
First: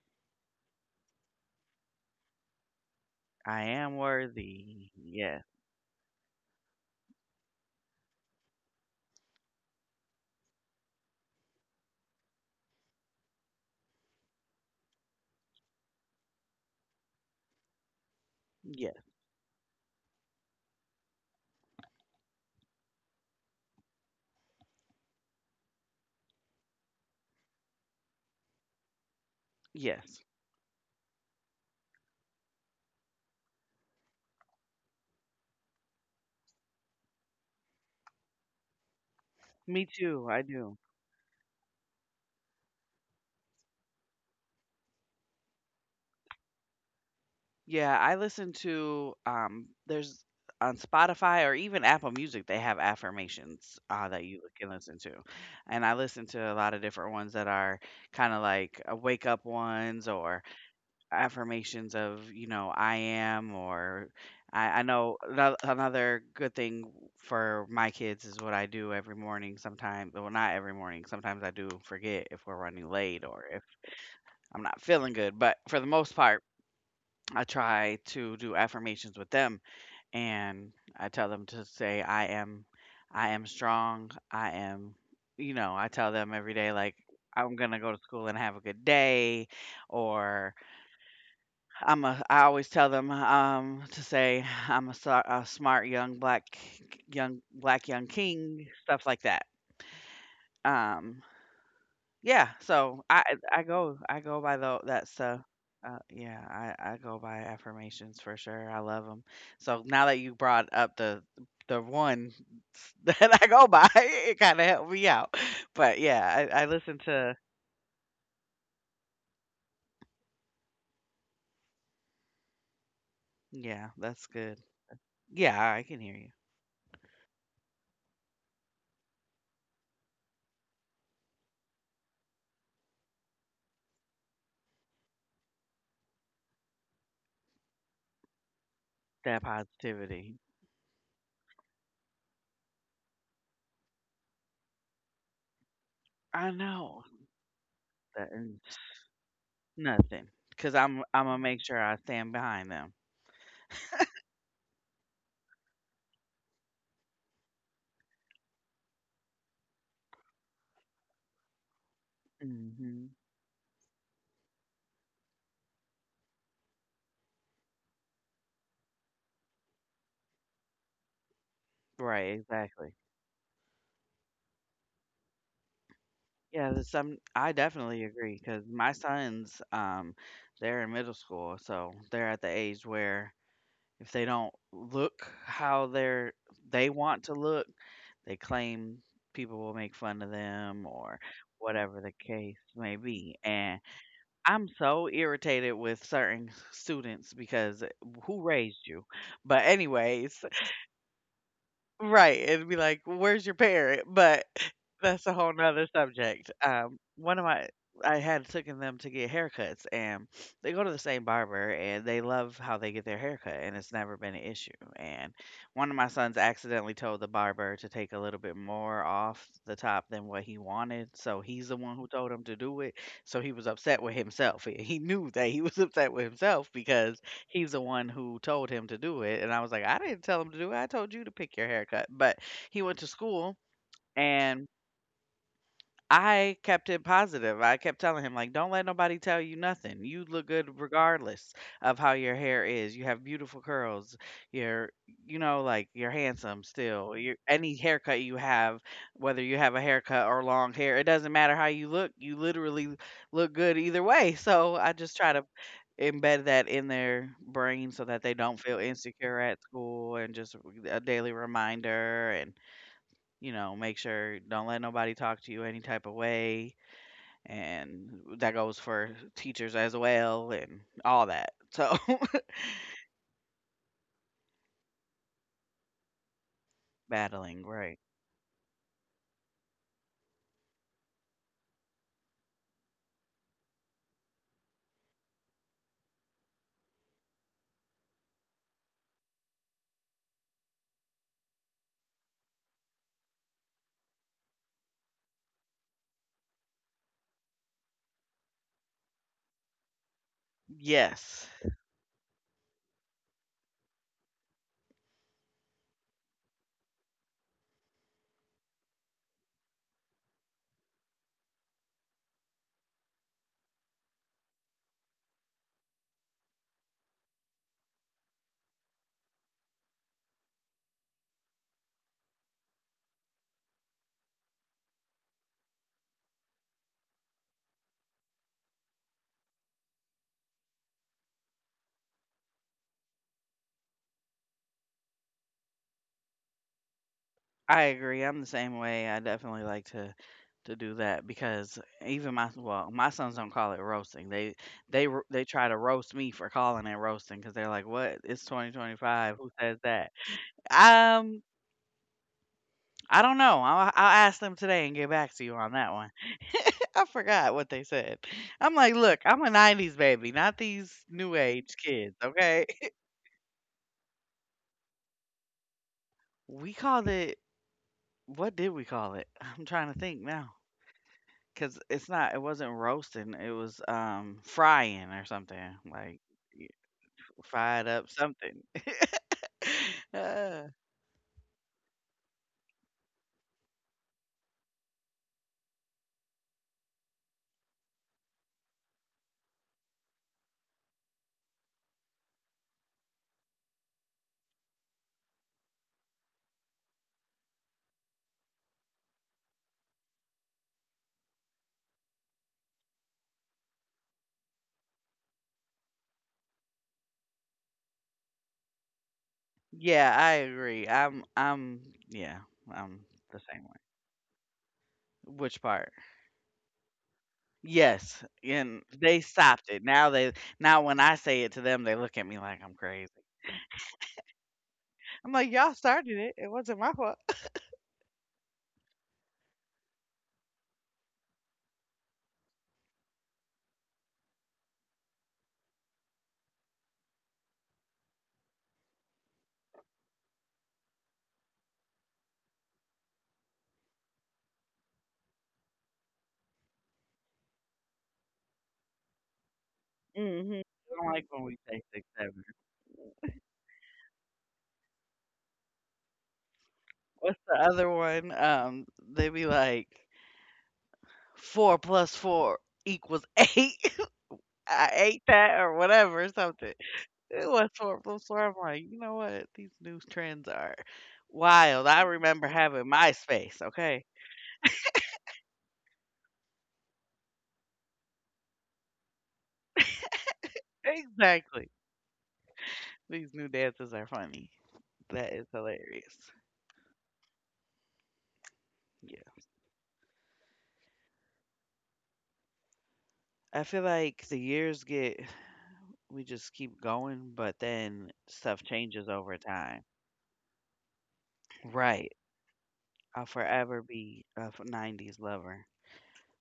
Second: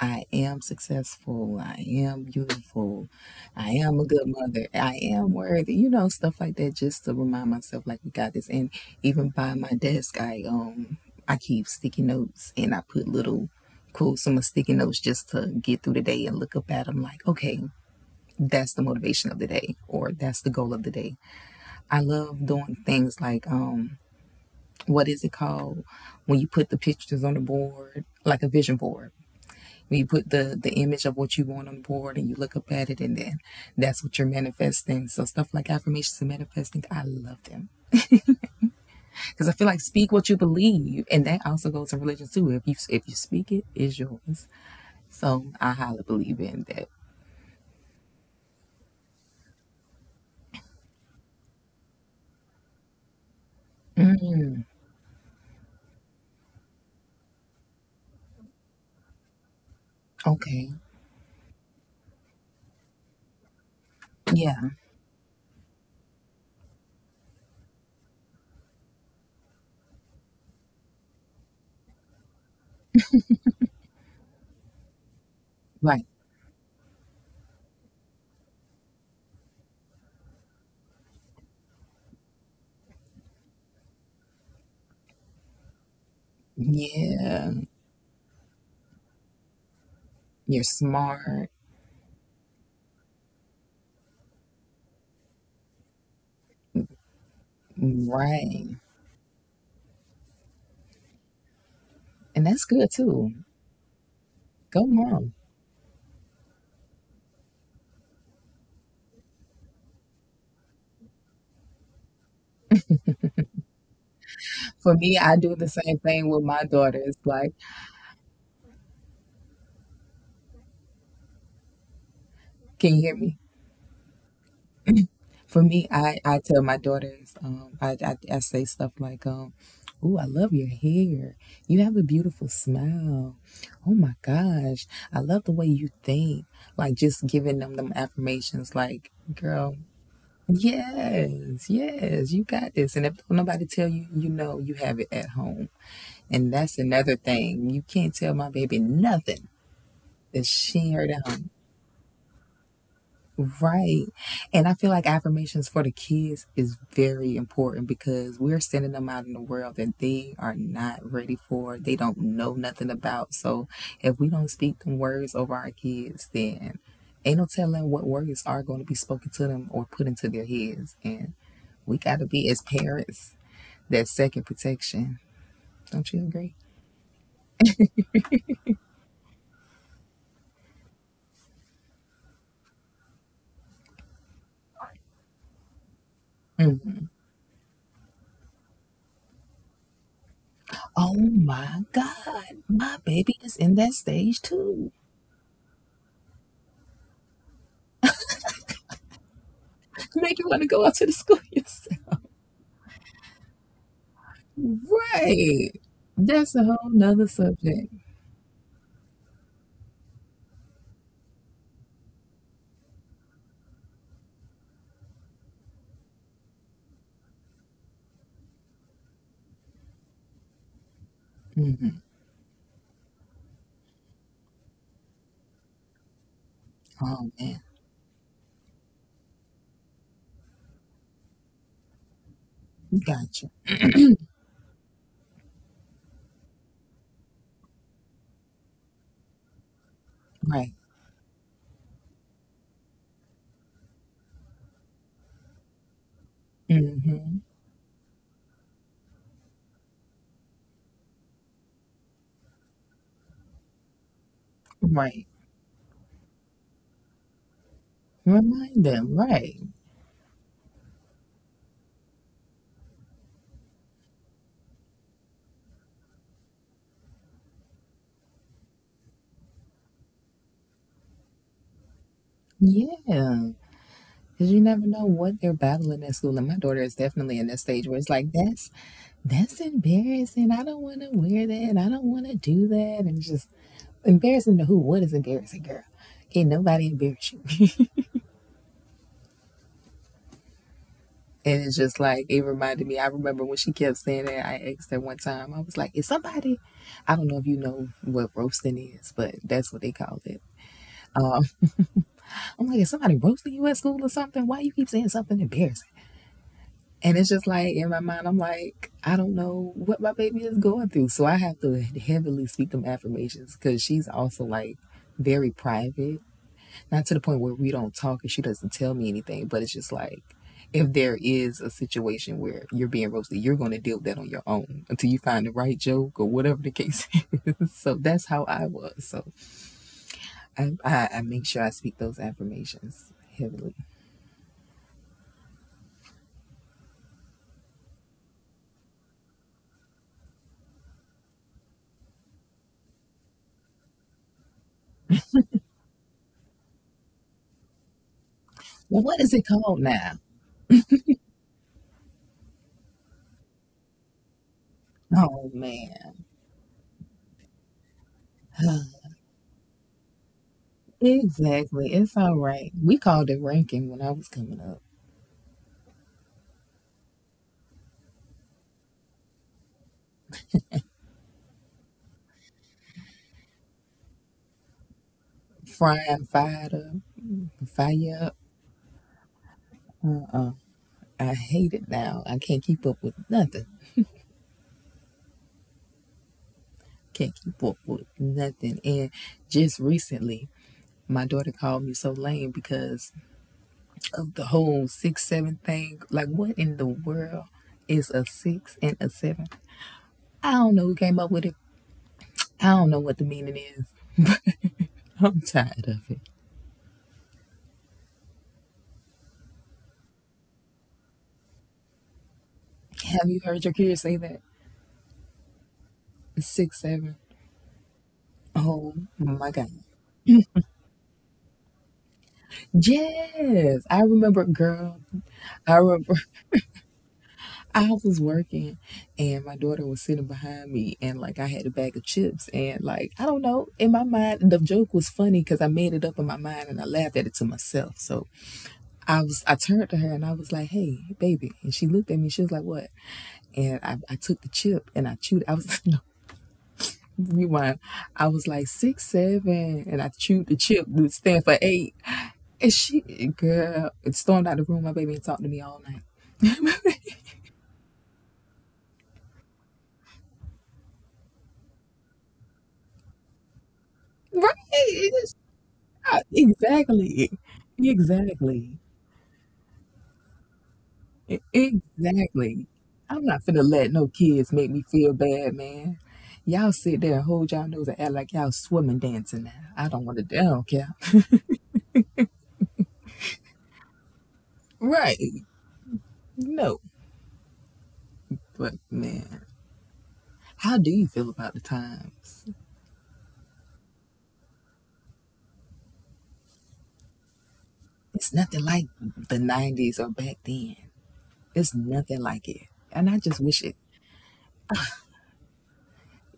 Speaker 2: I am successful, I am beautiful,
Speaker 1: I
Speaker 2: I
Speaker 1: am
Speaker 2: am a good mother,
Speaker 1: worthy.
Speaker 2: I am
Speaker 1: Yeah,
Speaker 2: worthy, stuff like that just to remind myself like we got this. And even by my desk, I keep sticky notes and I put little quotes on my sticky notes just to get through the day and look up at them like, okay, that's the
Speaker 1: yes,
Speaker 2: motivation of the day or that's the goal of the day. I love doing things like, what is it called, when you put the pictures on the board, like a vision board. When you
Speaker 1: yes.
Speaker 2: put the image of what you want on the board and you look up at it and then that's what you're manifesting. So stuff like affirmations and manifesting, I love them. Cuz I feel like,
Speaker 1: Me
Speaker 2: speak
Speaker 1: too.
Speaker 2: what you
Speaker 1: I do.
Speaker 2: believe, and that also goes to religion too. If you speak it, it's yours. So I highly believe in that.
Speaker 1: Yeah, I listen to there's on Spotify or even Apple Music they have affirmations that you can listen to. And I listen to a lot of different ones that are kind of like wake up ones or
Speaker 2: Okay.
Speaker 1: affirmations of, you know, I am or
Speaker 2: Yeah.
Speaker 1: I know another good thing for my kids is what I do every morning sometimes. Well, not every morning. Sometimes I do forget if we're running late or if I'm not feeling good. But for the
Speaker 2: Right.
Speaker 1: most part, I try to do affirmations with them and I tell them to say I am strong. I am, you know, I tell them every day like
Speaker 2: Yeah.
Speaker 1: I'm going to go to school and have a good day or
Speaker 2: You're smart.
Speaker 1: I'm a I always tell them to say a smart young black young king
Speaker 2: Right.
Speaker 1: stuff like that. Um
Speaker 2: And
Speaker 1: Yeah,
Speaker 2: that's good
Speaker 1: so I
Speaker 2: too.
Speaker 1: go by
Speaker 2: Go
Speaker 1: tho that
Speaker 2: mom.
Speaker 1: stuff. Yeah, I go by affirmations for sure. I love them. So now that you brought up the one that I go by, it kind of
Speaker 2: For
Speaker 1: helped me
Speaker 2: me, I
Speaker 1: out.
Speaker 2: do the same
Speaker 1: But
Speaker 2: thing with
Speaker 1: yeah,
Speaker 2: my
Speaker 1: I listen
Speaker 2: daughters.
Speaker 1: to
Speaker 2: Like, can you hear me?
Speaker 1: yeah, that's good.
Speaker 2: For
Speaker 1: Yeah,
Speaker 2: me,
Speaker 1: I can
Speaker 2: I,
Speaker 1: hear you.
Speaker 2: I tell my daughters, I say stuff like. Ooh, I love your hair. You have a beautiful smile. Oh my gosh. I love the way you think. Like, just giving them affirmations like,
Speaker 1: That
Speaker 2: girl,
Speaker 1: positivity.
Speaker 2: yes, yes, you got this. And if nobody tell you, you know you have it at home. And
Speaker 1: I
Speaker 2: that's
Speaker 1: know
Speaker 2: another thing. You can't tell
Speaker 1: that
Speaker 2: my baby
Speaker 1: is
Speaker 2: nothing
Speaker 1: nothing
Speaker 2: that
Speaker 1: because
Speaker 2: she
Speaker 1: I'm
Speaker 2: heard
Speaker 1: I'm
Speaker 2: out.
Speaker 1: gonna make sure I stand behind them.
Speaker 2: Right. And I feel like affirmations for the kids is very important, because we're sending them out in the world that they are not ready for. They don't know nothing
Speaker 1: hmm
Speaker 2: about. So if we don't speak them words over our kids, then ain't no telling what words are going to be spoken to them or put into their heads. And we got to
Speaker 1: Right,
Speaker 2: be, as
Speaker 1: exactly.
Speaker 2: parents, that second protection. Don't you agree?
Speaker 1: Yeah, there's some I definitely agree because my sons, they're in middle school, so they're at the age where if they don't look how they want to look, they claim people will make fun of them
Speaker 2: Oh
Speaker 1: or
Speaker 2: my
Speaker 1: whatever the case
Speaker 2: God, my
Speaker 1: may be.
Speaker 2: baby is in
Speaker 1: And
Speaker 2: that stage
Speaker 1: I'm
Speaker 2: too.
Speaker 1: so irritated with certain students because who raised you? But
Speaker 2: Make
Speaker 1: anyways,
Speaker 2: you want to go out to the school yourself.
Speaker 1: right, it'd be like, "Well, where's your parrot?" But that's a whole
Speaker 2: Right.
Speaker 1: nother subject.
Speaker 2: That's a whole nother
Speaker 1: One of my
Speaker 2: subject.
Speaker 1: I had taken them to get haircuts, and they go to the same barber, and they love how they get their haircut, and it's never been an issue, and one of my sons accidentally told the barber to take a little bit more off the top than what he wanted, so he's the one
Speaker 2: Hmm.
Speaker 1: who told him to do it, so he was upset with himself, and he knew that he was upset with himself because
Speaker 2: Oh man,
Speaker 1: he's the one who told him to do it, and I was like, "I didn't tell him to do it, I told you to pick your haircut," but he went to
Speaker 2: gotcha.
Speaker 1: school, and I kept it positive, I kept telling him, like, "Don't let nobody tell you nothing, you look
Speaker 2: Right.
Speaker 1: good regardless of how your hair is, you have beautiful curls, you're like, you're handsome still, you're
Speaker 2: Hmm.
Speaker 1: any haircut you have, whether you have a haircut or long hair, it doesn't matter how you look, you literally look good either way," so I just
Speaker 2: Right.
Speaker 1: try to embed that in their brain so that they don't feel
Speaker 2: Remind them.
Speaker 1: insecure
Speaker 2: Right.
Speaker 1: at school and just a daily reminder and make sure don't let nobody talk to you any type of way and that goes for teachers as well and all that so
Speaker 2: Yeah. Because you never know what they're battling at school. And my daughter is definitely in that
Speaker 1: battling
Speaker 2: stage where
Speaker 1: right.
Speaker 2: it's like, that's embarrassing. I don't want to wear that. I don't want to do that. And it's just, embarrassing to who? What is embarrassing, girl? Can't nobody embarrass you. And it's just like, it reminded me. I remember when she kept saying that. I asked her one time. I was like, "Is somebody?" I don't know if you know what roasting is, but that's what they call it. Um,
Speaker 1: Yes,
Speaker 2: I'm like, "Is somebody roasting you at school or something? Why you keep saying something embarrassing?" And it's just like, in my mind, I'm like, I don't know what my baby is going through, so I have to heavily speak them affirmations, because she's also like very private, not to the point where we don't talk and she doesn't tell me anything, but it's just like, if there is a situation where you're being roasted, you're going to deal with that on your own until you find the right joke or whatever the case is. So that's how I was. So I make sure I speak those affirmations heavily.
Speaker 1: I agree. I'm the same way. I definitely like to do that because even my well, my sons don't call it roasting. They they try to roast me for calling it roasting because they're like, "What? It's
Speaker 2: Well, what is
Speaker 1: 2025.
Speaker 2: it
Speaker 1: Who
Speaker 2: called
Speaker 1: says
Speaker 2: now?
Speaker 1: that?" Um, I don't know. I'll ask them today and get back to
Speaker 2: Oh,
Speaker 1: you on that one.
Speaker 2: man.
Speaker 1: I forgot what they said. I'm like, look, I'm a 90s baby, not these new age
Speaker 2: Exactly.
Speaker 1: kids,
Speaker 2: It's all
Speaker 1: okay?
Speaker 2: right. We called it ranking when I was coming up.
Speaker 1: We called it, what did we call it? I'm trying to think now. 'Cause it wasn't roasting, it was, frying or something, like,
Speaker 2: Frying,
Speaker 1: y
Speaker 2: fired up,
Speaker 1: fried up
Speaker 2: fire up.
Speaker 1: something.
Speaker 2: Uh-uh.
Speaker 1: Uh,
Speaker 2: I hate it now. I can't keep up with nothing. Can't keep up with nothing. And just recently, my daughter called me so lame because of the whole six seven thing. Like, what in the world is a six and a seven? I don't know who came up with it. I don't know what the meaning is, but I'm tired of it.
Speaker 1: yeah, I agree. Yeah, I'm
Speaker 2: Have
Speaker 1: the
Speaker 2: you
Speaker 1: same
Speaker 2: heard your
Speaker 1: way.
Speaker 2: kids say that?
Speaker 1: Which part?
Speaker 2: Six seven.
Speaker 1: Yes, and
Speaker 2: Oh
Speaker 1: they
Speaker 2: my
Speaker 1: stopped
Speaker 2: god.
Speaker 1: it. Now when I say it to them, they look at me like I'm crazy.
Speaker 2: Yes, I remember, girl.
Speaker 1: I'm like, "Y'all
Speaker 2: I
Speaker 1: started
Speaker 2: remember.
Speaker 1: it. It wasn't my fault."
Speaker 2: I was working and my daughter was sitting behind me, and like, I had a bag of chips, and like, I don't know, in my mind the joke was funny cuz I made it up in my mind and I laughed at it to myself. So I turned to her and I was like, "Hey, baby." And she looked at me. She was like, "What?" And I took the chip and I chewed. I was no, rewind. I was like six seven and I chewed the
Speaker 1: Mhm.
Speaker 2: chip
Speaker 1: They
Speaker 2: to
Speaker 1: don't like when
Speaker 2: stand
Speaker 1: we
Speaker 2: for
Speaker 1: say
Speaker 2: eight.
Speaker 1: 6, 7.
Speaker 2: And she girl, it stormed out the room. My baby ain't talked to me all night.
Speaker 1: What's the other one? They be like 4 plus 4 equals 8. I ate
Speaker 2: Right?
Speaker 1: that or whatever or something.
Speaker 2: Exactly.
Speaker 1: It was 4 plus 4. I'm
Speaker 2: Exactly.
Speaker 1: like, you know what? These new trends are wild. I remember
Speaker 2: Exactly.
Speaker 1: having
Speaker 2: I'm not
Speaker 1: MySpace,
Speaker 2: finna let
Speaker 1: okay?
Speaker 2: no kids make me feel bad, man. Y'all sit there and hold y'all nose and act like y'all swimming, dancing now. I don't want to, I don't care.
Speaker 1: Exactly. These new dances are funny.
Speaker 2: Right.
Speaker 1: That is hilarious.
Speaker 2: No. But
Speaker 1: Yeah.
Speaker 2: man, how do you feel about the times?
Speaker 1: I feel like the years get, we just keep going, but then
Speaker 2: It's
Speaker 1: stuff
Speaker 2: nothing like
Speaker 1: changes over
Speaker 2: the
Speaker 1: time.
Speaker 2: 90s or back then. It's
Speaker 1: Right.
Speaker 2: nothing like it. And I
Speaker 1: I'll
Speaker 2: just wish it.
Speaker 1: forever be a 90s lover.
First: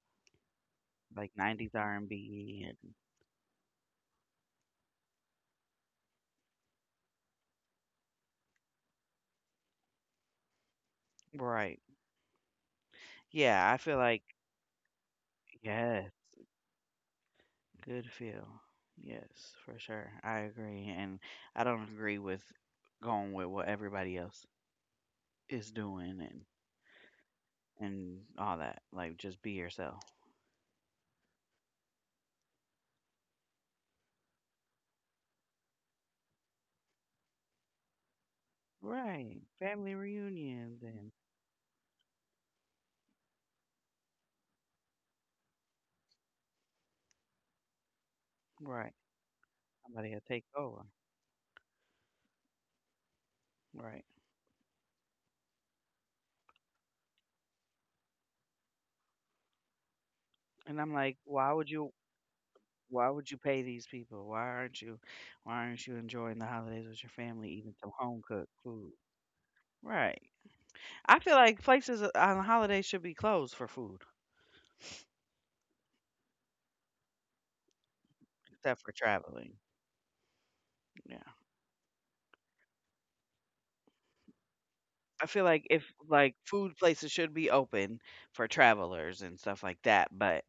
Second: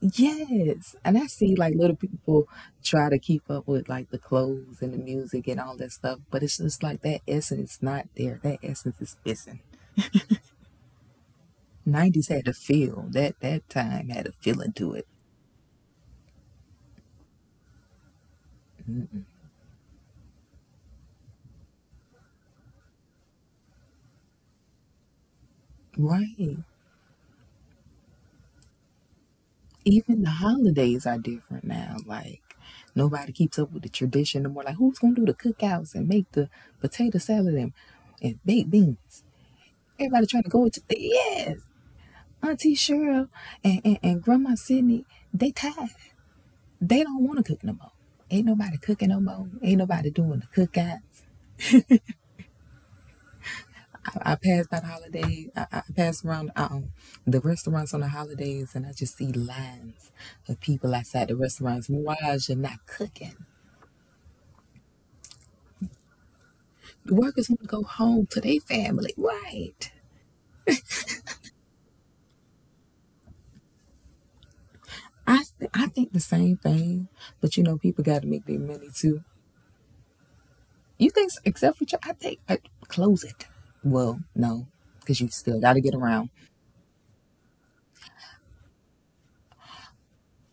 Speaker 2: Yes, and I
Speaker 1: Like
Speaker 2: see like
Speaker 1: 90s
Speaker 2: little people
Speaker 1: R&B and B.
Speaker 2: try to keep up with like the clothes and the music and all that stuff, but it's just like that essence not there. That essence is missing.
Speaker 1: And, right.
Speaker 2: Nineties had a feel. That
Speaker 1: Yeah, I feel
Speaker 2: time
Speaker 1: like
Speaker 2: had a feeling to it,
Speaker 1: yes, good feel. Yes, for sure. I agree and I don't agree with going with what everybody else is doing
Speaker 2: right?
Speaker 1: and all that. Like just be yourself.
Speaker 2: Even the holidays are different now. Like, nobody keeps up with the tradition no more. Like, who's gonna do the cookouts and make the potato salad and baked beans?
Speaker 1: Right. Family
Speaker 2: Everybody trying to go to,
Speaker 1: reunions and
Speaker 2: yes, Auntie Cheryl and and Grandma Sydney. They tired. They don't want to cook no more. Ain't nobody
Speaker 1: right.
Speaker 2: cooking no more. Ain't nobody
Speaker 1: Somebody will
Speaker 2: doing the
Speaker 1: take over.
Speaker 2: cookouts.
Speaker 1: Right.
Speaker 2: I pass by the holidays. I pass around, the restaurants on the holidays, and I just see lines of
Speaker 1: And
Speaker 2: people
Speaker 1: I'm like,
Speaker 2: outside the restaurants. Why is you not
Speaker 1: why would
Speaker 2: cooking?
Speaker 1: you pay these people? Why aren't you enjoying the holidays with
Speaker 2: The
Speaker 1: your
Speaker 2: workers
Speaker 1: family
Speaker 2: want to
Speaker 1: eating
Speaker 2: go
Speaker 1: some
Speaker 2: home
Speaker 1: home
Speaker 2: to
Speaker 1: cooked
Speaker 2: their
Speaker 1: food?
Speaker 2: family, right?
Speaker 1: Right. I feel like places on holidays should be closed for food.
Speaker 2: I think the same thing, but people got to make their
Speaker 1: Except
Speaker 2: money
Speaker 1: for
Speaker 2: too.
Speaker 1: traveling.
Speaker 2: You
Speaker 1: Yeah.
Speaker 2: think, except for you, I think, close it. Well, no, because you
Speaker 1: I feel
Speaker 2: still
Speaker 1: like
Speaker 2: got to
Speaker 1: if
Speaker 2: get around.
Speaker 1: like food places should be open for travelers and stuff like that, but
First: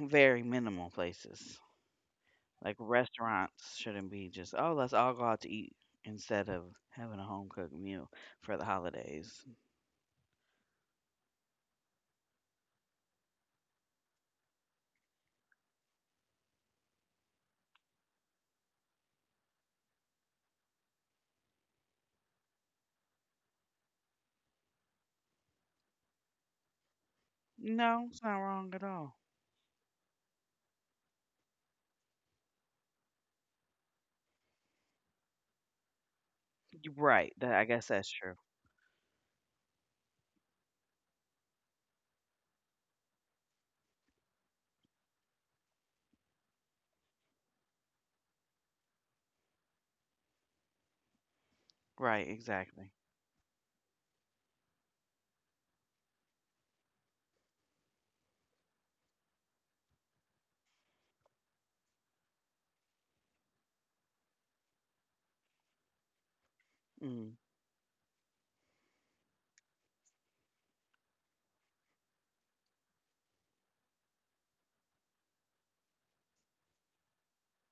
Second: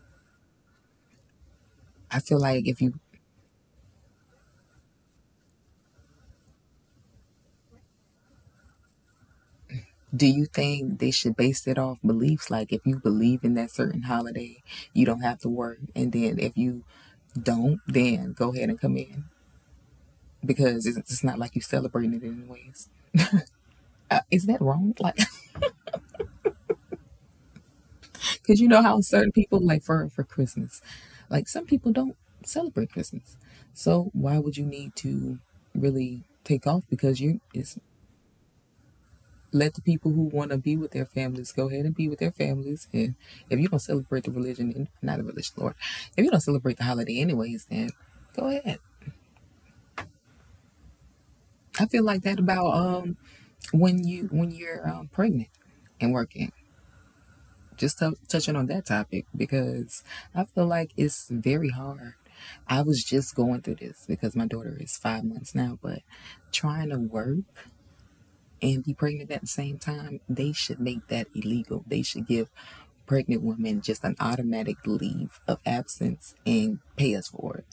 Speaker 1: very minimal places.
Speaker 2: I feel like,
Speaker 1: Like
Speaker 2: if you
Speaker 1: restaurants shouldn't be just, oh, let's all go out to eat instead of having a home cooked meal for the holidays.
Speaker 2: do you think they should base it off beliefs? Like, if you believe in that certain holiday, you don't have to work. And then if you don't, then go ahead and come in, because it's not like you celebrating it anyways. Is that wrong? Like,
Speaker 1: No, it's not
Speaker 2: because you
Speaker 1: wrong
Speaker 2: know
Speaker 1: at
Speaker 2: how
Speaker 1: all.
Speaker 2: certain people, like, for Christmas, like some people don't celebrate Christmas. So why would you need to really take off? Because
Speaker 1: Right.
Speaker 2: you,
Speaker 1: That I
Speaker 2: it's,
Speaker 1: guess that's true.
Speaker 2: let the people who want to be with their families go ahead and be with their families. And if you don't celebrate the religion, not the religion, Lord, if you don't celebrate the holiday anyways, then go ahead. I feel like
Speaker 1: Right,
Speaker 2: that about,
Speaker 1: exactly.
Speaker 2: when you're pregnant and working. Just touching on that topic, because I feel like it's very hard. I was just going through this because my daughter is 5 months now, but trying to
Speaker 1: Mm-hmm.
Speaker 2: work and be pregnant at the same time, they should make that illegal. They should give pregnant women just an automatic leave of absence and pay us for it,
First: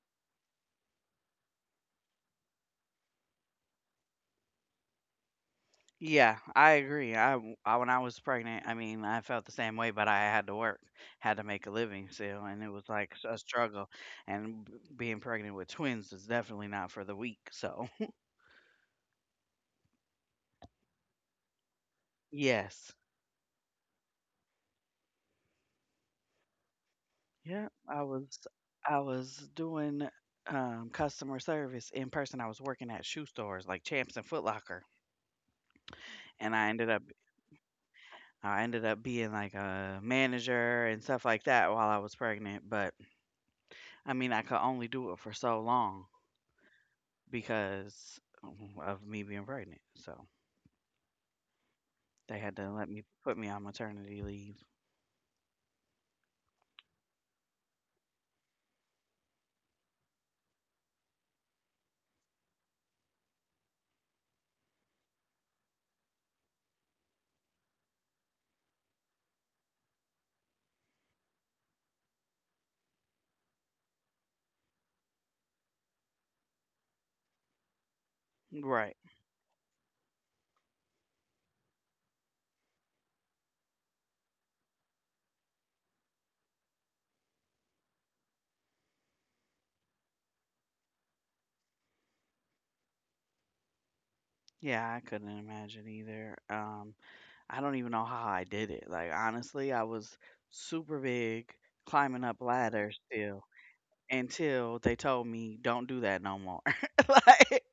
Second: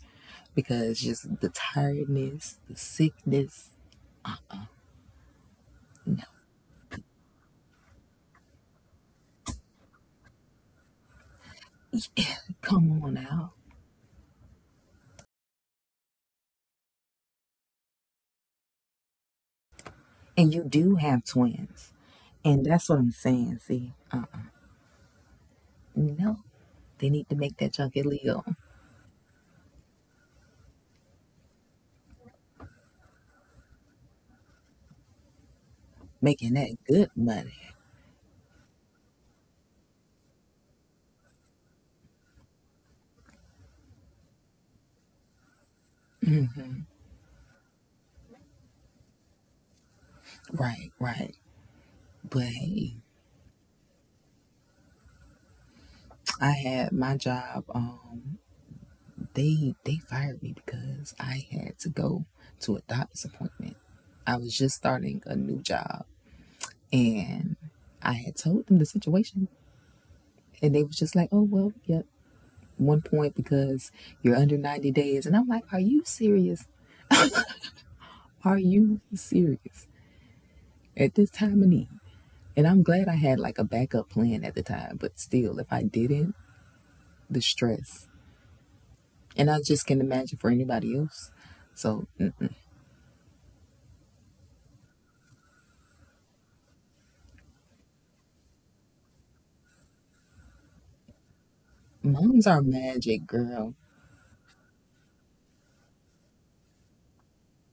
Speaker 2: because just the tiredness, the sickness, no,
Speaker 1: Yeah, I agree. When I was pregnant, I mean, I felt the same way, but I had to work, had to make a living
Speaker 2: you
Speaker 1: still, and it was
Speaker 2: come
Speaker 1: like
Speaker 2: on
Speaker 1: a
Speaker 2: out.
Speaker 1: struggle. And being pregnant with twins is definitely not for the weak. So
Speaker 2: And you do have twins. And that's
Speaker 1: yes,
Speaker 2: what I'm saying. See, no, they need to make
Speaker 1: yeah,
Speaker 2: that junk
Speaker 1: I was,
Speaker 2: illegal,
Speaker 1: I was doing customer service in person. I was working at shoe stores like Champs and Foot Locker, and
Speaker 2: making
Speaker 1: I
Speaker 2: that
Speaker 1: ended up,
Speaker 2: good money.
Speaker 1: I ended up being like a manager and stuff like that while I was pregnant. But I mean, I could only do it for so long because of me being pregnant. So
Speaker 2: Right, right.
Speaker 1: they
Speaker 2: But
Speaker 1: had to let
Speaker 2: hey,
Speaker 1: me put me on maternity leave.
Speaker 2: I had my job. They fired me because I had to go to a doctor's appointment. I was just starting a new job, and I had told them the situation, and they was just like, "Oh, well, yep, 1 point because you're under 90 days." And I'm like, "Are you serious? Are
Speaker 1: Right.
Speaker 2: you serious at this time of need?" And I'm glad I had like a backup plan at the time, but still, if I didn't, the stress. And I just can imagine for anybody else. So,
Speaker 1: Yeah, I couldn't imagine either. I don't even know how I did it. Like honestly, I was super big, climbing up
Speaker 2: moms are
Speaker 1: ladders
Speaker 2: magic,
Speaker 1: still
Speaker 2: girl.
Speaker 1: until they told me don't do that no more. like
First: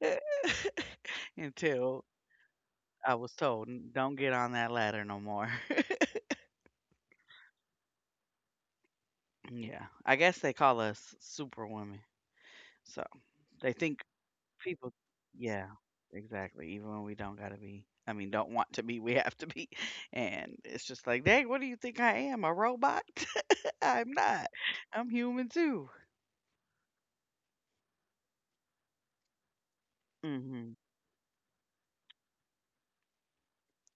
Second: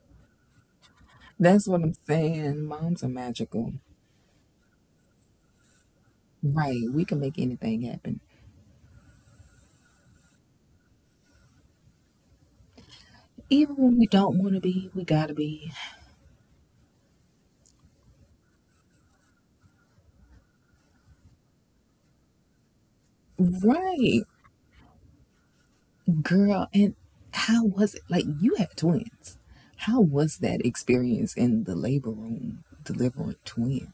Speaker 2: That's what I'm
Speaker 1: until
Speaker 2: saying. Moms are
Speaker 1: I was told
Speaker 2: magical.
Speaker 1: don't get on that ladder no more.
Speaker 2: Right. We can make anything happen.
Speaker 1: Yeah. I guess they call us superwomen. So they
Speaker 2: Even when
Speaker 1: think
Speaker 2: we don't want to be,
Speaker 1: people
Speaker 2: we got to
Speaker 1: yeah,
Speaker 2: be.
Speaker 1: exactly, even when we don't gotta be I mean don't want to be we have to be. And it's just like dang, what do you think, I am a robot? I'm
Speaker 2: Right.
Speaker 1: not, I'm human too.
Speaker 2: Girl, and how was it? Like, you have twins. How was that
Speaker 1: hmm
Speaker 2: experience in the labor room delivering twins?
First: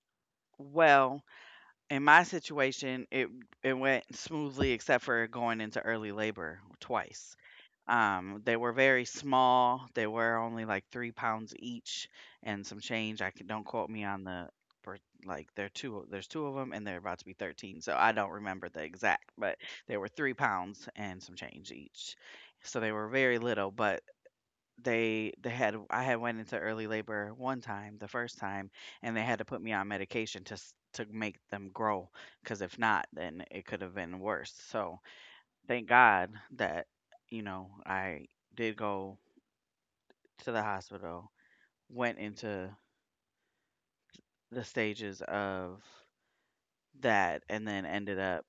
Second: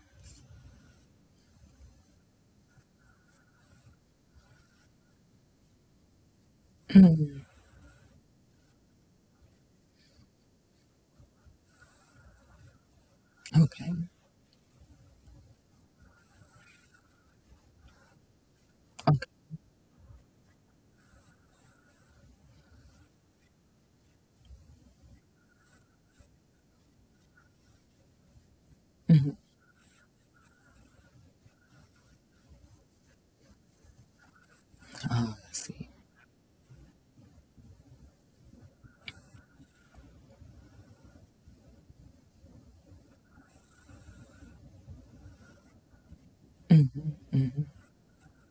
Speaker 1: well, in my situation, it went smoothly except for going into early labor twice. They were very small. They were only like 3 pounds each and some change. Don't quote
Speaker 2: Okay.
Speaker 1: me on the per- like there are two there's two of them and they're about to be 13, so I don't remember the
Speaker 2: Okay.
Speaker 1: exact, but they were 3 pounds and some change each, so they were very little, but they had I had went into early labor one time, the first time, and they
Speaker 2: hmm
Speaker 1: had to put me on medication to make them grow because if not, then it could have been worse. So
Speaker 2: Oh, I
Speaker 1: thank
Speaker 2: see.
Speaker 1: God that you know I did go to the hospital, went into the stages of
Speaker 2: Mm.
Speaker 1: that, and then ended up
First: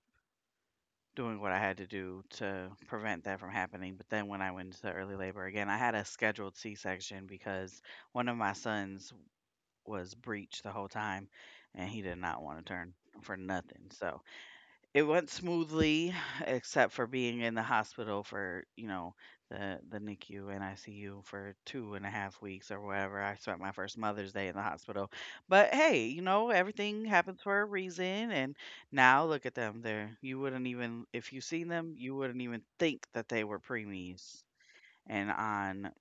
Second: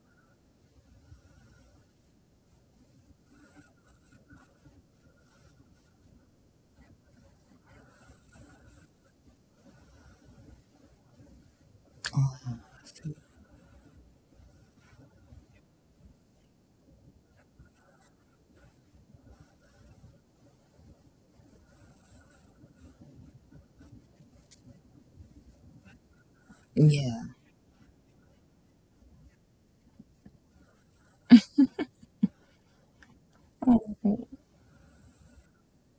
Speaker 1: doing what I had to do to prevent that from happening. But then when I went into early labor again, I had a scheduled C section because one of my sons was breached the whole time, and he did
Speaker 2: Oh,
Speaker 1: not
Speaker 2: I
Speaker 1: want to turn
Speaker 2: see.
Speaker 1: for nothing. So it went smoothly, except for being in the hospital for you know the NICU and ICU for two and a half weeks or whatever. I spent my first Mother's Day in the hospital, but hey, you know everything
Speaker 2: Yeah.
Speaker 1: happens for a reason, and now look at them. There, you wouldn't even if you seen them, you wouldn't even think that they were
Speaker 2: Oh,
Speaker 1: preemies and on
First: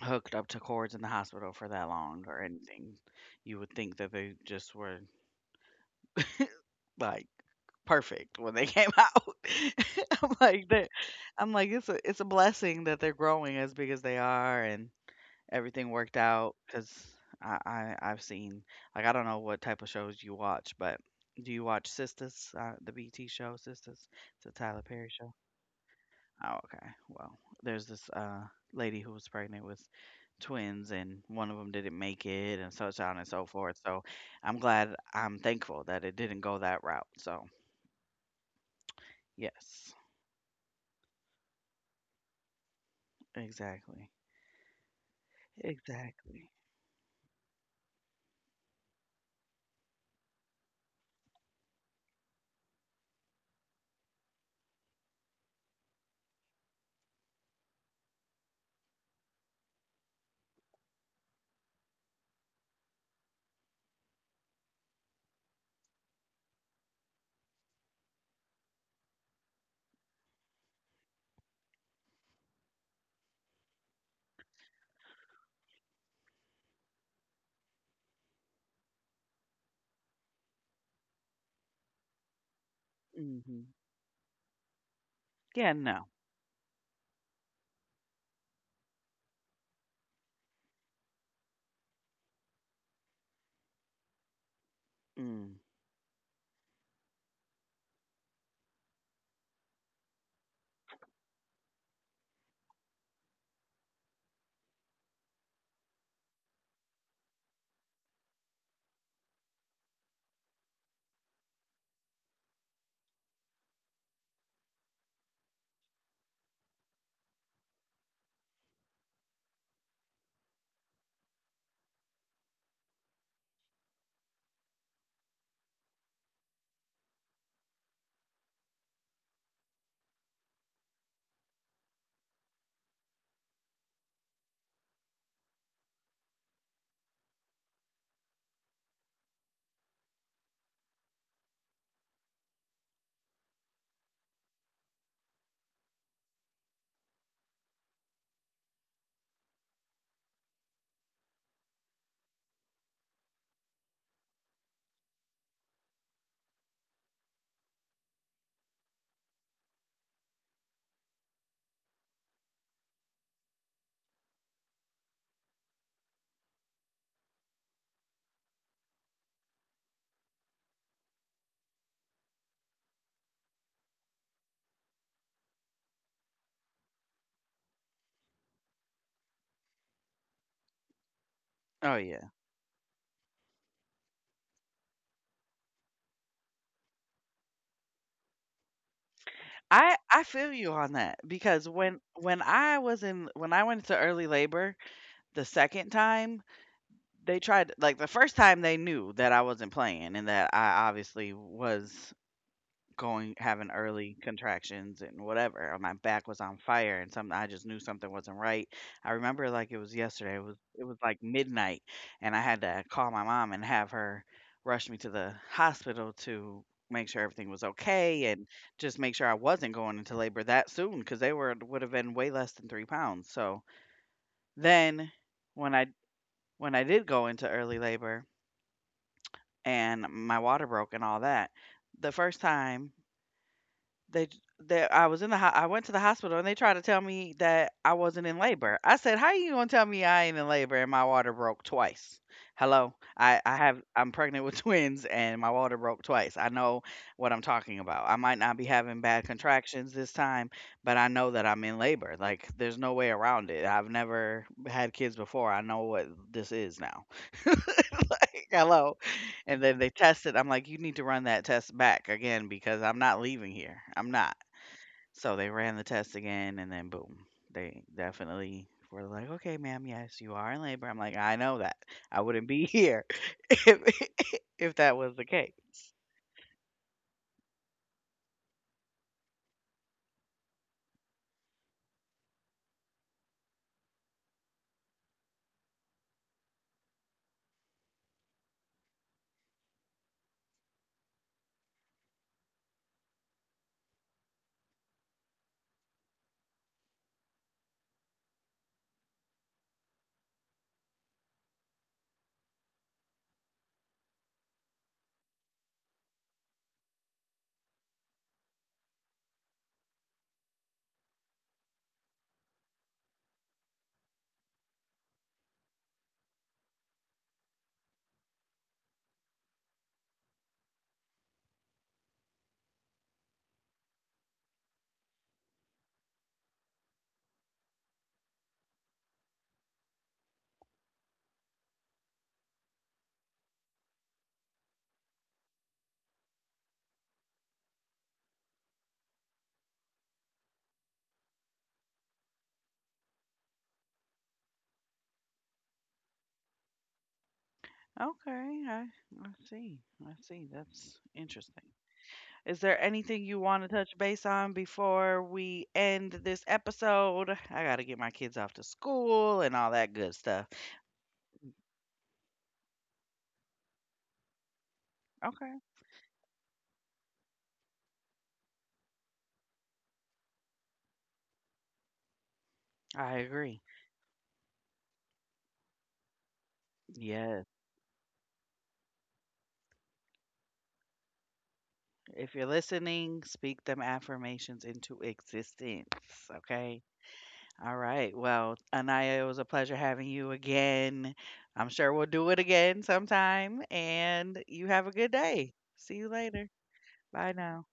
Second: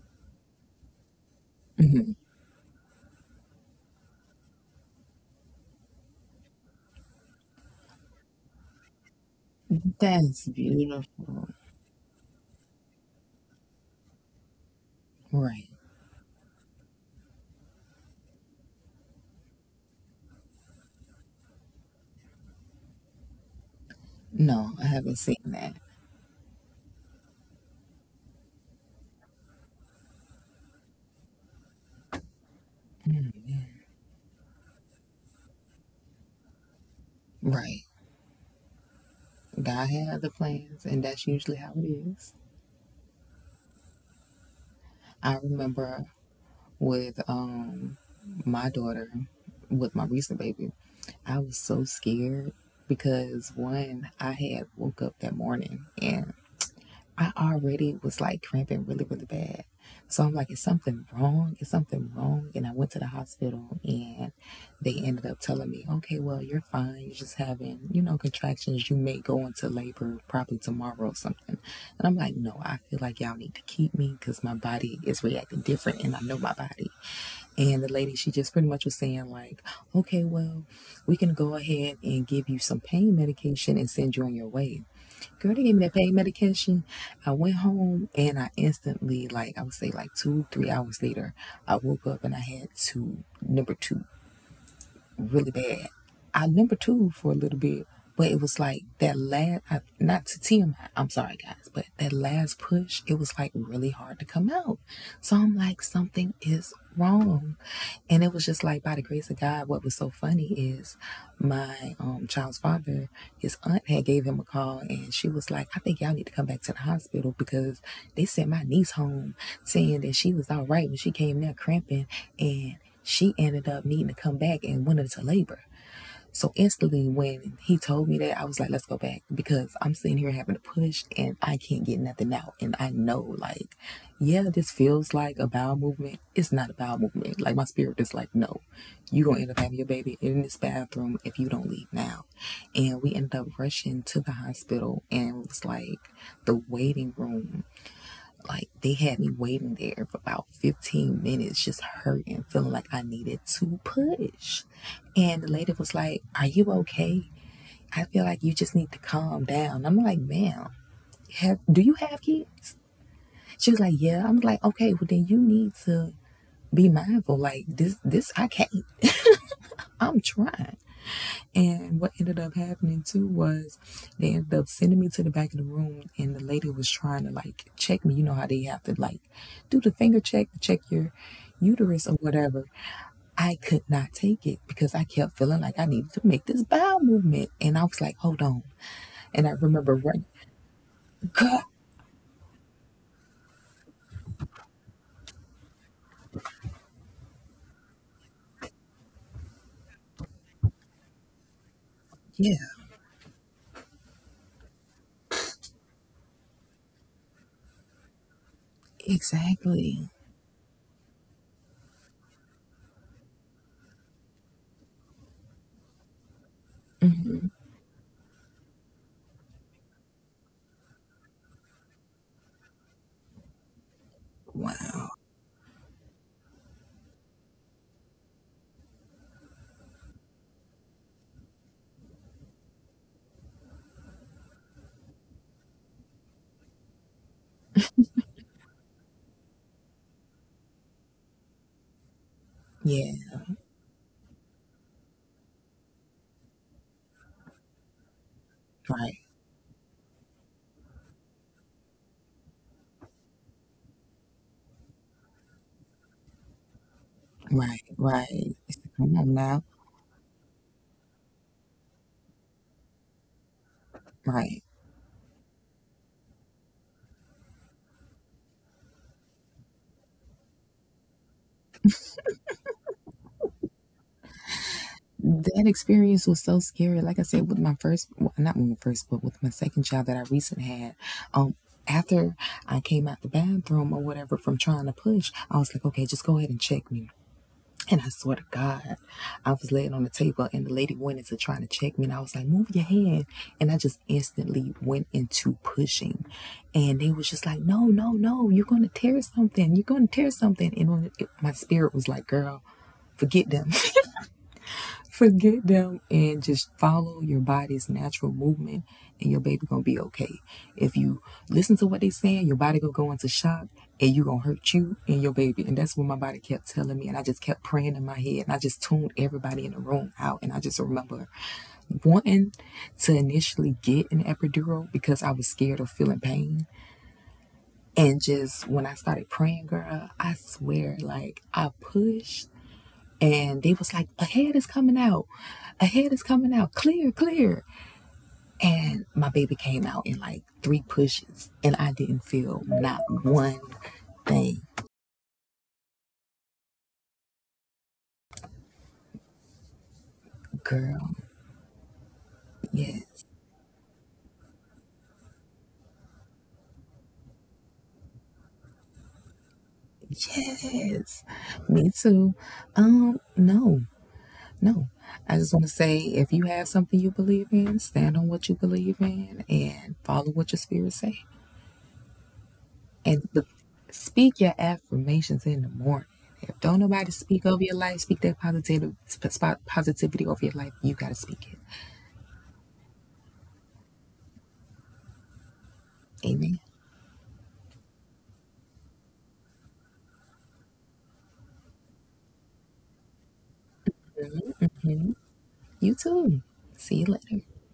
Speaker 1: hooked up to cords in the hospital for that
Speaker 2: mhm.
Speaker 1: long or anything. You would think that they just were like perfect when they came out. I'm
Speaker 2: That's
Speaker 1: like that.
Speaker 2: beautiful.
Speaker 1: I'm like it's a blessing that they're growing as big as they are and
Speaker 2: Right.
Speaker 1: everything worked out because I've seen like I don't know what type of shows you watch, but do you watch Sisters, the BT show Sisters? It's a
Speaker 2: No,
Speaker 1: Tyler
Speaker 2: I
Speaker 1: Perry
Speaker 2: haven't
Speaker 1: show.
Speaker 2: seen that.
Speaker 1: Oh, okay. Well, there's this lady who was pregnant with twins and one of them didn't make it and such on and so forth. So I'm glad I'm thankful that it didn't go that route. So,
Speaker 2: Right. God
Speaker 1: yes.
Speaker 2: had other plans, and that's usually how it is.
Speaker 1: Exactly.
Speaker 2: I remember
Speaker 1: Exactly.
Speaker 2: with my daughter, with my recent baby, I was so scared because one, I had woke up that morning and I already was like cramping really, really bad. So I'm like, is something wrong? Is something wrong? And I went to the hospital and they ended up telling me, okay, well, you're fine. You're just having, you know, contractions. You may go into labor probably tomorrow or something. And I'm like, no, I feel like y'all need to keep me because my body is reacting different and I know my body. And the lady, she just pretty much was saying, like, okay, well, we can go ahead and give you some pain
Speaker 1: Mhm.
Speaker 2: medication and send you on your way. Girl, they
Speaker 1: Yeah,
Speaker 2: gave me that
Speaker 1: no.
Speaker 2: pain medication. I went home and I instantly, like I would say, like two, 3 hours later, I woke up and I had two, number two, really
Speaker 1: Mm.
Speaker 2: bad. I number two for a little bit, but it was like that last, I, not to TMI, I'm sorry guys, but that last push, it was like really hard to come out. So I'm like, something is wrong. And it was just like, by the grace of God, what was so funny is my child's father, his aunt had gave him a call and she was like, I think y'all need to come back to the hospital because they sent my niece home saying that she was all right when she came there cramping and she ended up needing to come back and went into labor. So instantly, when he told me that, I was like, let's go back because I'm sitting here having to push and I can't get nothing out. And I know, like, yeah, this feels like a bowel movement. It's not a bowel movement. Like, my spirit is like, no, you're going to end up having your baby in this bathroom if you don't leave now. And we ended up rushing to the hospital and it was like the waiting room like they had me waiting there for about 15 minutes, just hurting, feeling like I needed to push. And the lady was like, are you okay? I feel like you just need to calm down. I'm like, ma'am, have do you have kids? She was like, yeah. I'm like, okay, well then you need to be mindful. Like this I can't. I'm trying. And what ended up happening too was they ended up sending me to the back of the room, and the lady was trying to like check me. You know how they have to like do the finger check to check your
Speaker 1: Oh
Speaker 2: uterus or
Speaker 1: yeah.
Speaker 2: whatever. I could not take it because I kept feeling like I needed to make this bowel movement, and I was like, hold on. And I remember
Speaker 1: I
Speaker 2: running.
Speaker 1: feel you on that
Speaker 2: God,
Speaker 1: because when I went into early labor the second time, they tried like the first time they knew that I wasn't playing and that I obviously was
Speaker 2: yeah,
Speaker 1: going having early contractions and whatever, and my back was on fire and something I just knew something wasn't right. I remember like it
Speaker 2: exactly.
Speaker 1: was yesterday. It was like midnight and I had to call my mom and have her rush me to the hospital to make sure
Speaker 2: hmm
Speaker 1: everything was okay and just make sure I wasn't going into labor that soon because they were would have been way less than 3 pounds. So
Speaker 2: Wow.
Speaker 1: then when I when I did go into early labor and my water broke and all that, the first time They j they I was in the ho I went to the hospital, and they tried to tell me that I wasn't in labor. I said, "How you gonna tell me I ain't in labor and my water broke twice?
Speaker 2: Yeah.
Speaker 1: Hello? I'm pregnant with twins, and my water broke twice. I know what I'm talking about. I might not be
Speaker 2: Right.
Speaker 1: having bad contractions this time, but I know that I'm in labor. Like, there's no way around it. I've never had kids before. I know what this is now."
Speaker 2: Right. Right.
Speaker 1: Like,
Speaker 2: It's- like,
Speaker 1: hello.
Speaker 2: come on
Speaker 1: And
Speaker 2: now.
Speaker 1: then they tested I'm like, "You need to run that test back again because I'm not leaving here. I'm not."
Speaker 2: Right.
Speaker 1: So they ran the test again, and then boom, they definitely were like, "Okay, ma'am, yes, you are in labor." I'm like, "I know that. I wouldn't be here if if that was the case."
Speaker 2: That experience was so scary. Like I said, with my first, well, not with my first, but with my second child that I recently had, um, after I came out the bathroom or whatever from trying to push, I was like, okay, just go ahead and check me. And I swear to God, I was laying on the table and the lady went into trying to check me. And I was like, move your hand. And I just instantly went into pushing. And they was just like, no, no, no, you're going to tear something. You're going to tear something. And my spirit was like, girl, forget them. Forget them and just follow your body's natural movement and your baby gonna be okay. If you listen to what they saying, your body gonna go into shock and you gonna hurt you and your baby. And that's what my body kept telling me. And I just kept praying in my head and I just tuned everybody in the room out. And I just remember wanting to initially get an epidural because I was scared of feeling pain. And just when I started praying, girl, I swear, like I pushed and they was like, "A head is coming out, a head is coming out, clear, clear." And my baby came out in like three pushes, and I didn't feel not one thing,
Speaker 1: Okay, I see. I see.
Speaker 2: girl.
Speaker 1: That's interesting. Is there
Speaker 2: Yes,
Speaker 1: anything you want to touch base on before we end this episode? I got to get my kids off to school and all that good stuff.
Speaker 2: yes, me too. No, no. I just want to
Speaker 1: Okay,
Speaker 2: say, if you have something you believe in, stand on what you believe in, and follow what your spirit says. And
Speaker 1: I agree.
Speaker 2: speak your affirmations in the morning. If don't nobody speak
Speaker 1: Yes.
Speaker 2: over your life, speak that positive positivity over your life. You gotta speak it.
Speaker 1: If you're listening, speak them affirmations into existence.
Speaker 2: Amen.
Speaker 1: Okay. All right. Well, Anaya, it was a pleasure having you again. I'm sure we'll do it again sometime. And you have a good day.
Speaker 2: You
Speaker 1: See you
Speaker 2: too.
Speaker 1: later.
Speaker 2: See you
Speaker 1: Bye
Speaker 2: later.
Speaker 1: now.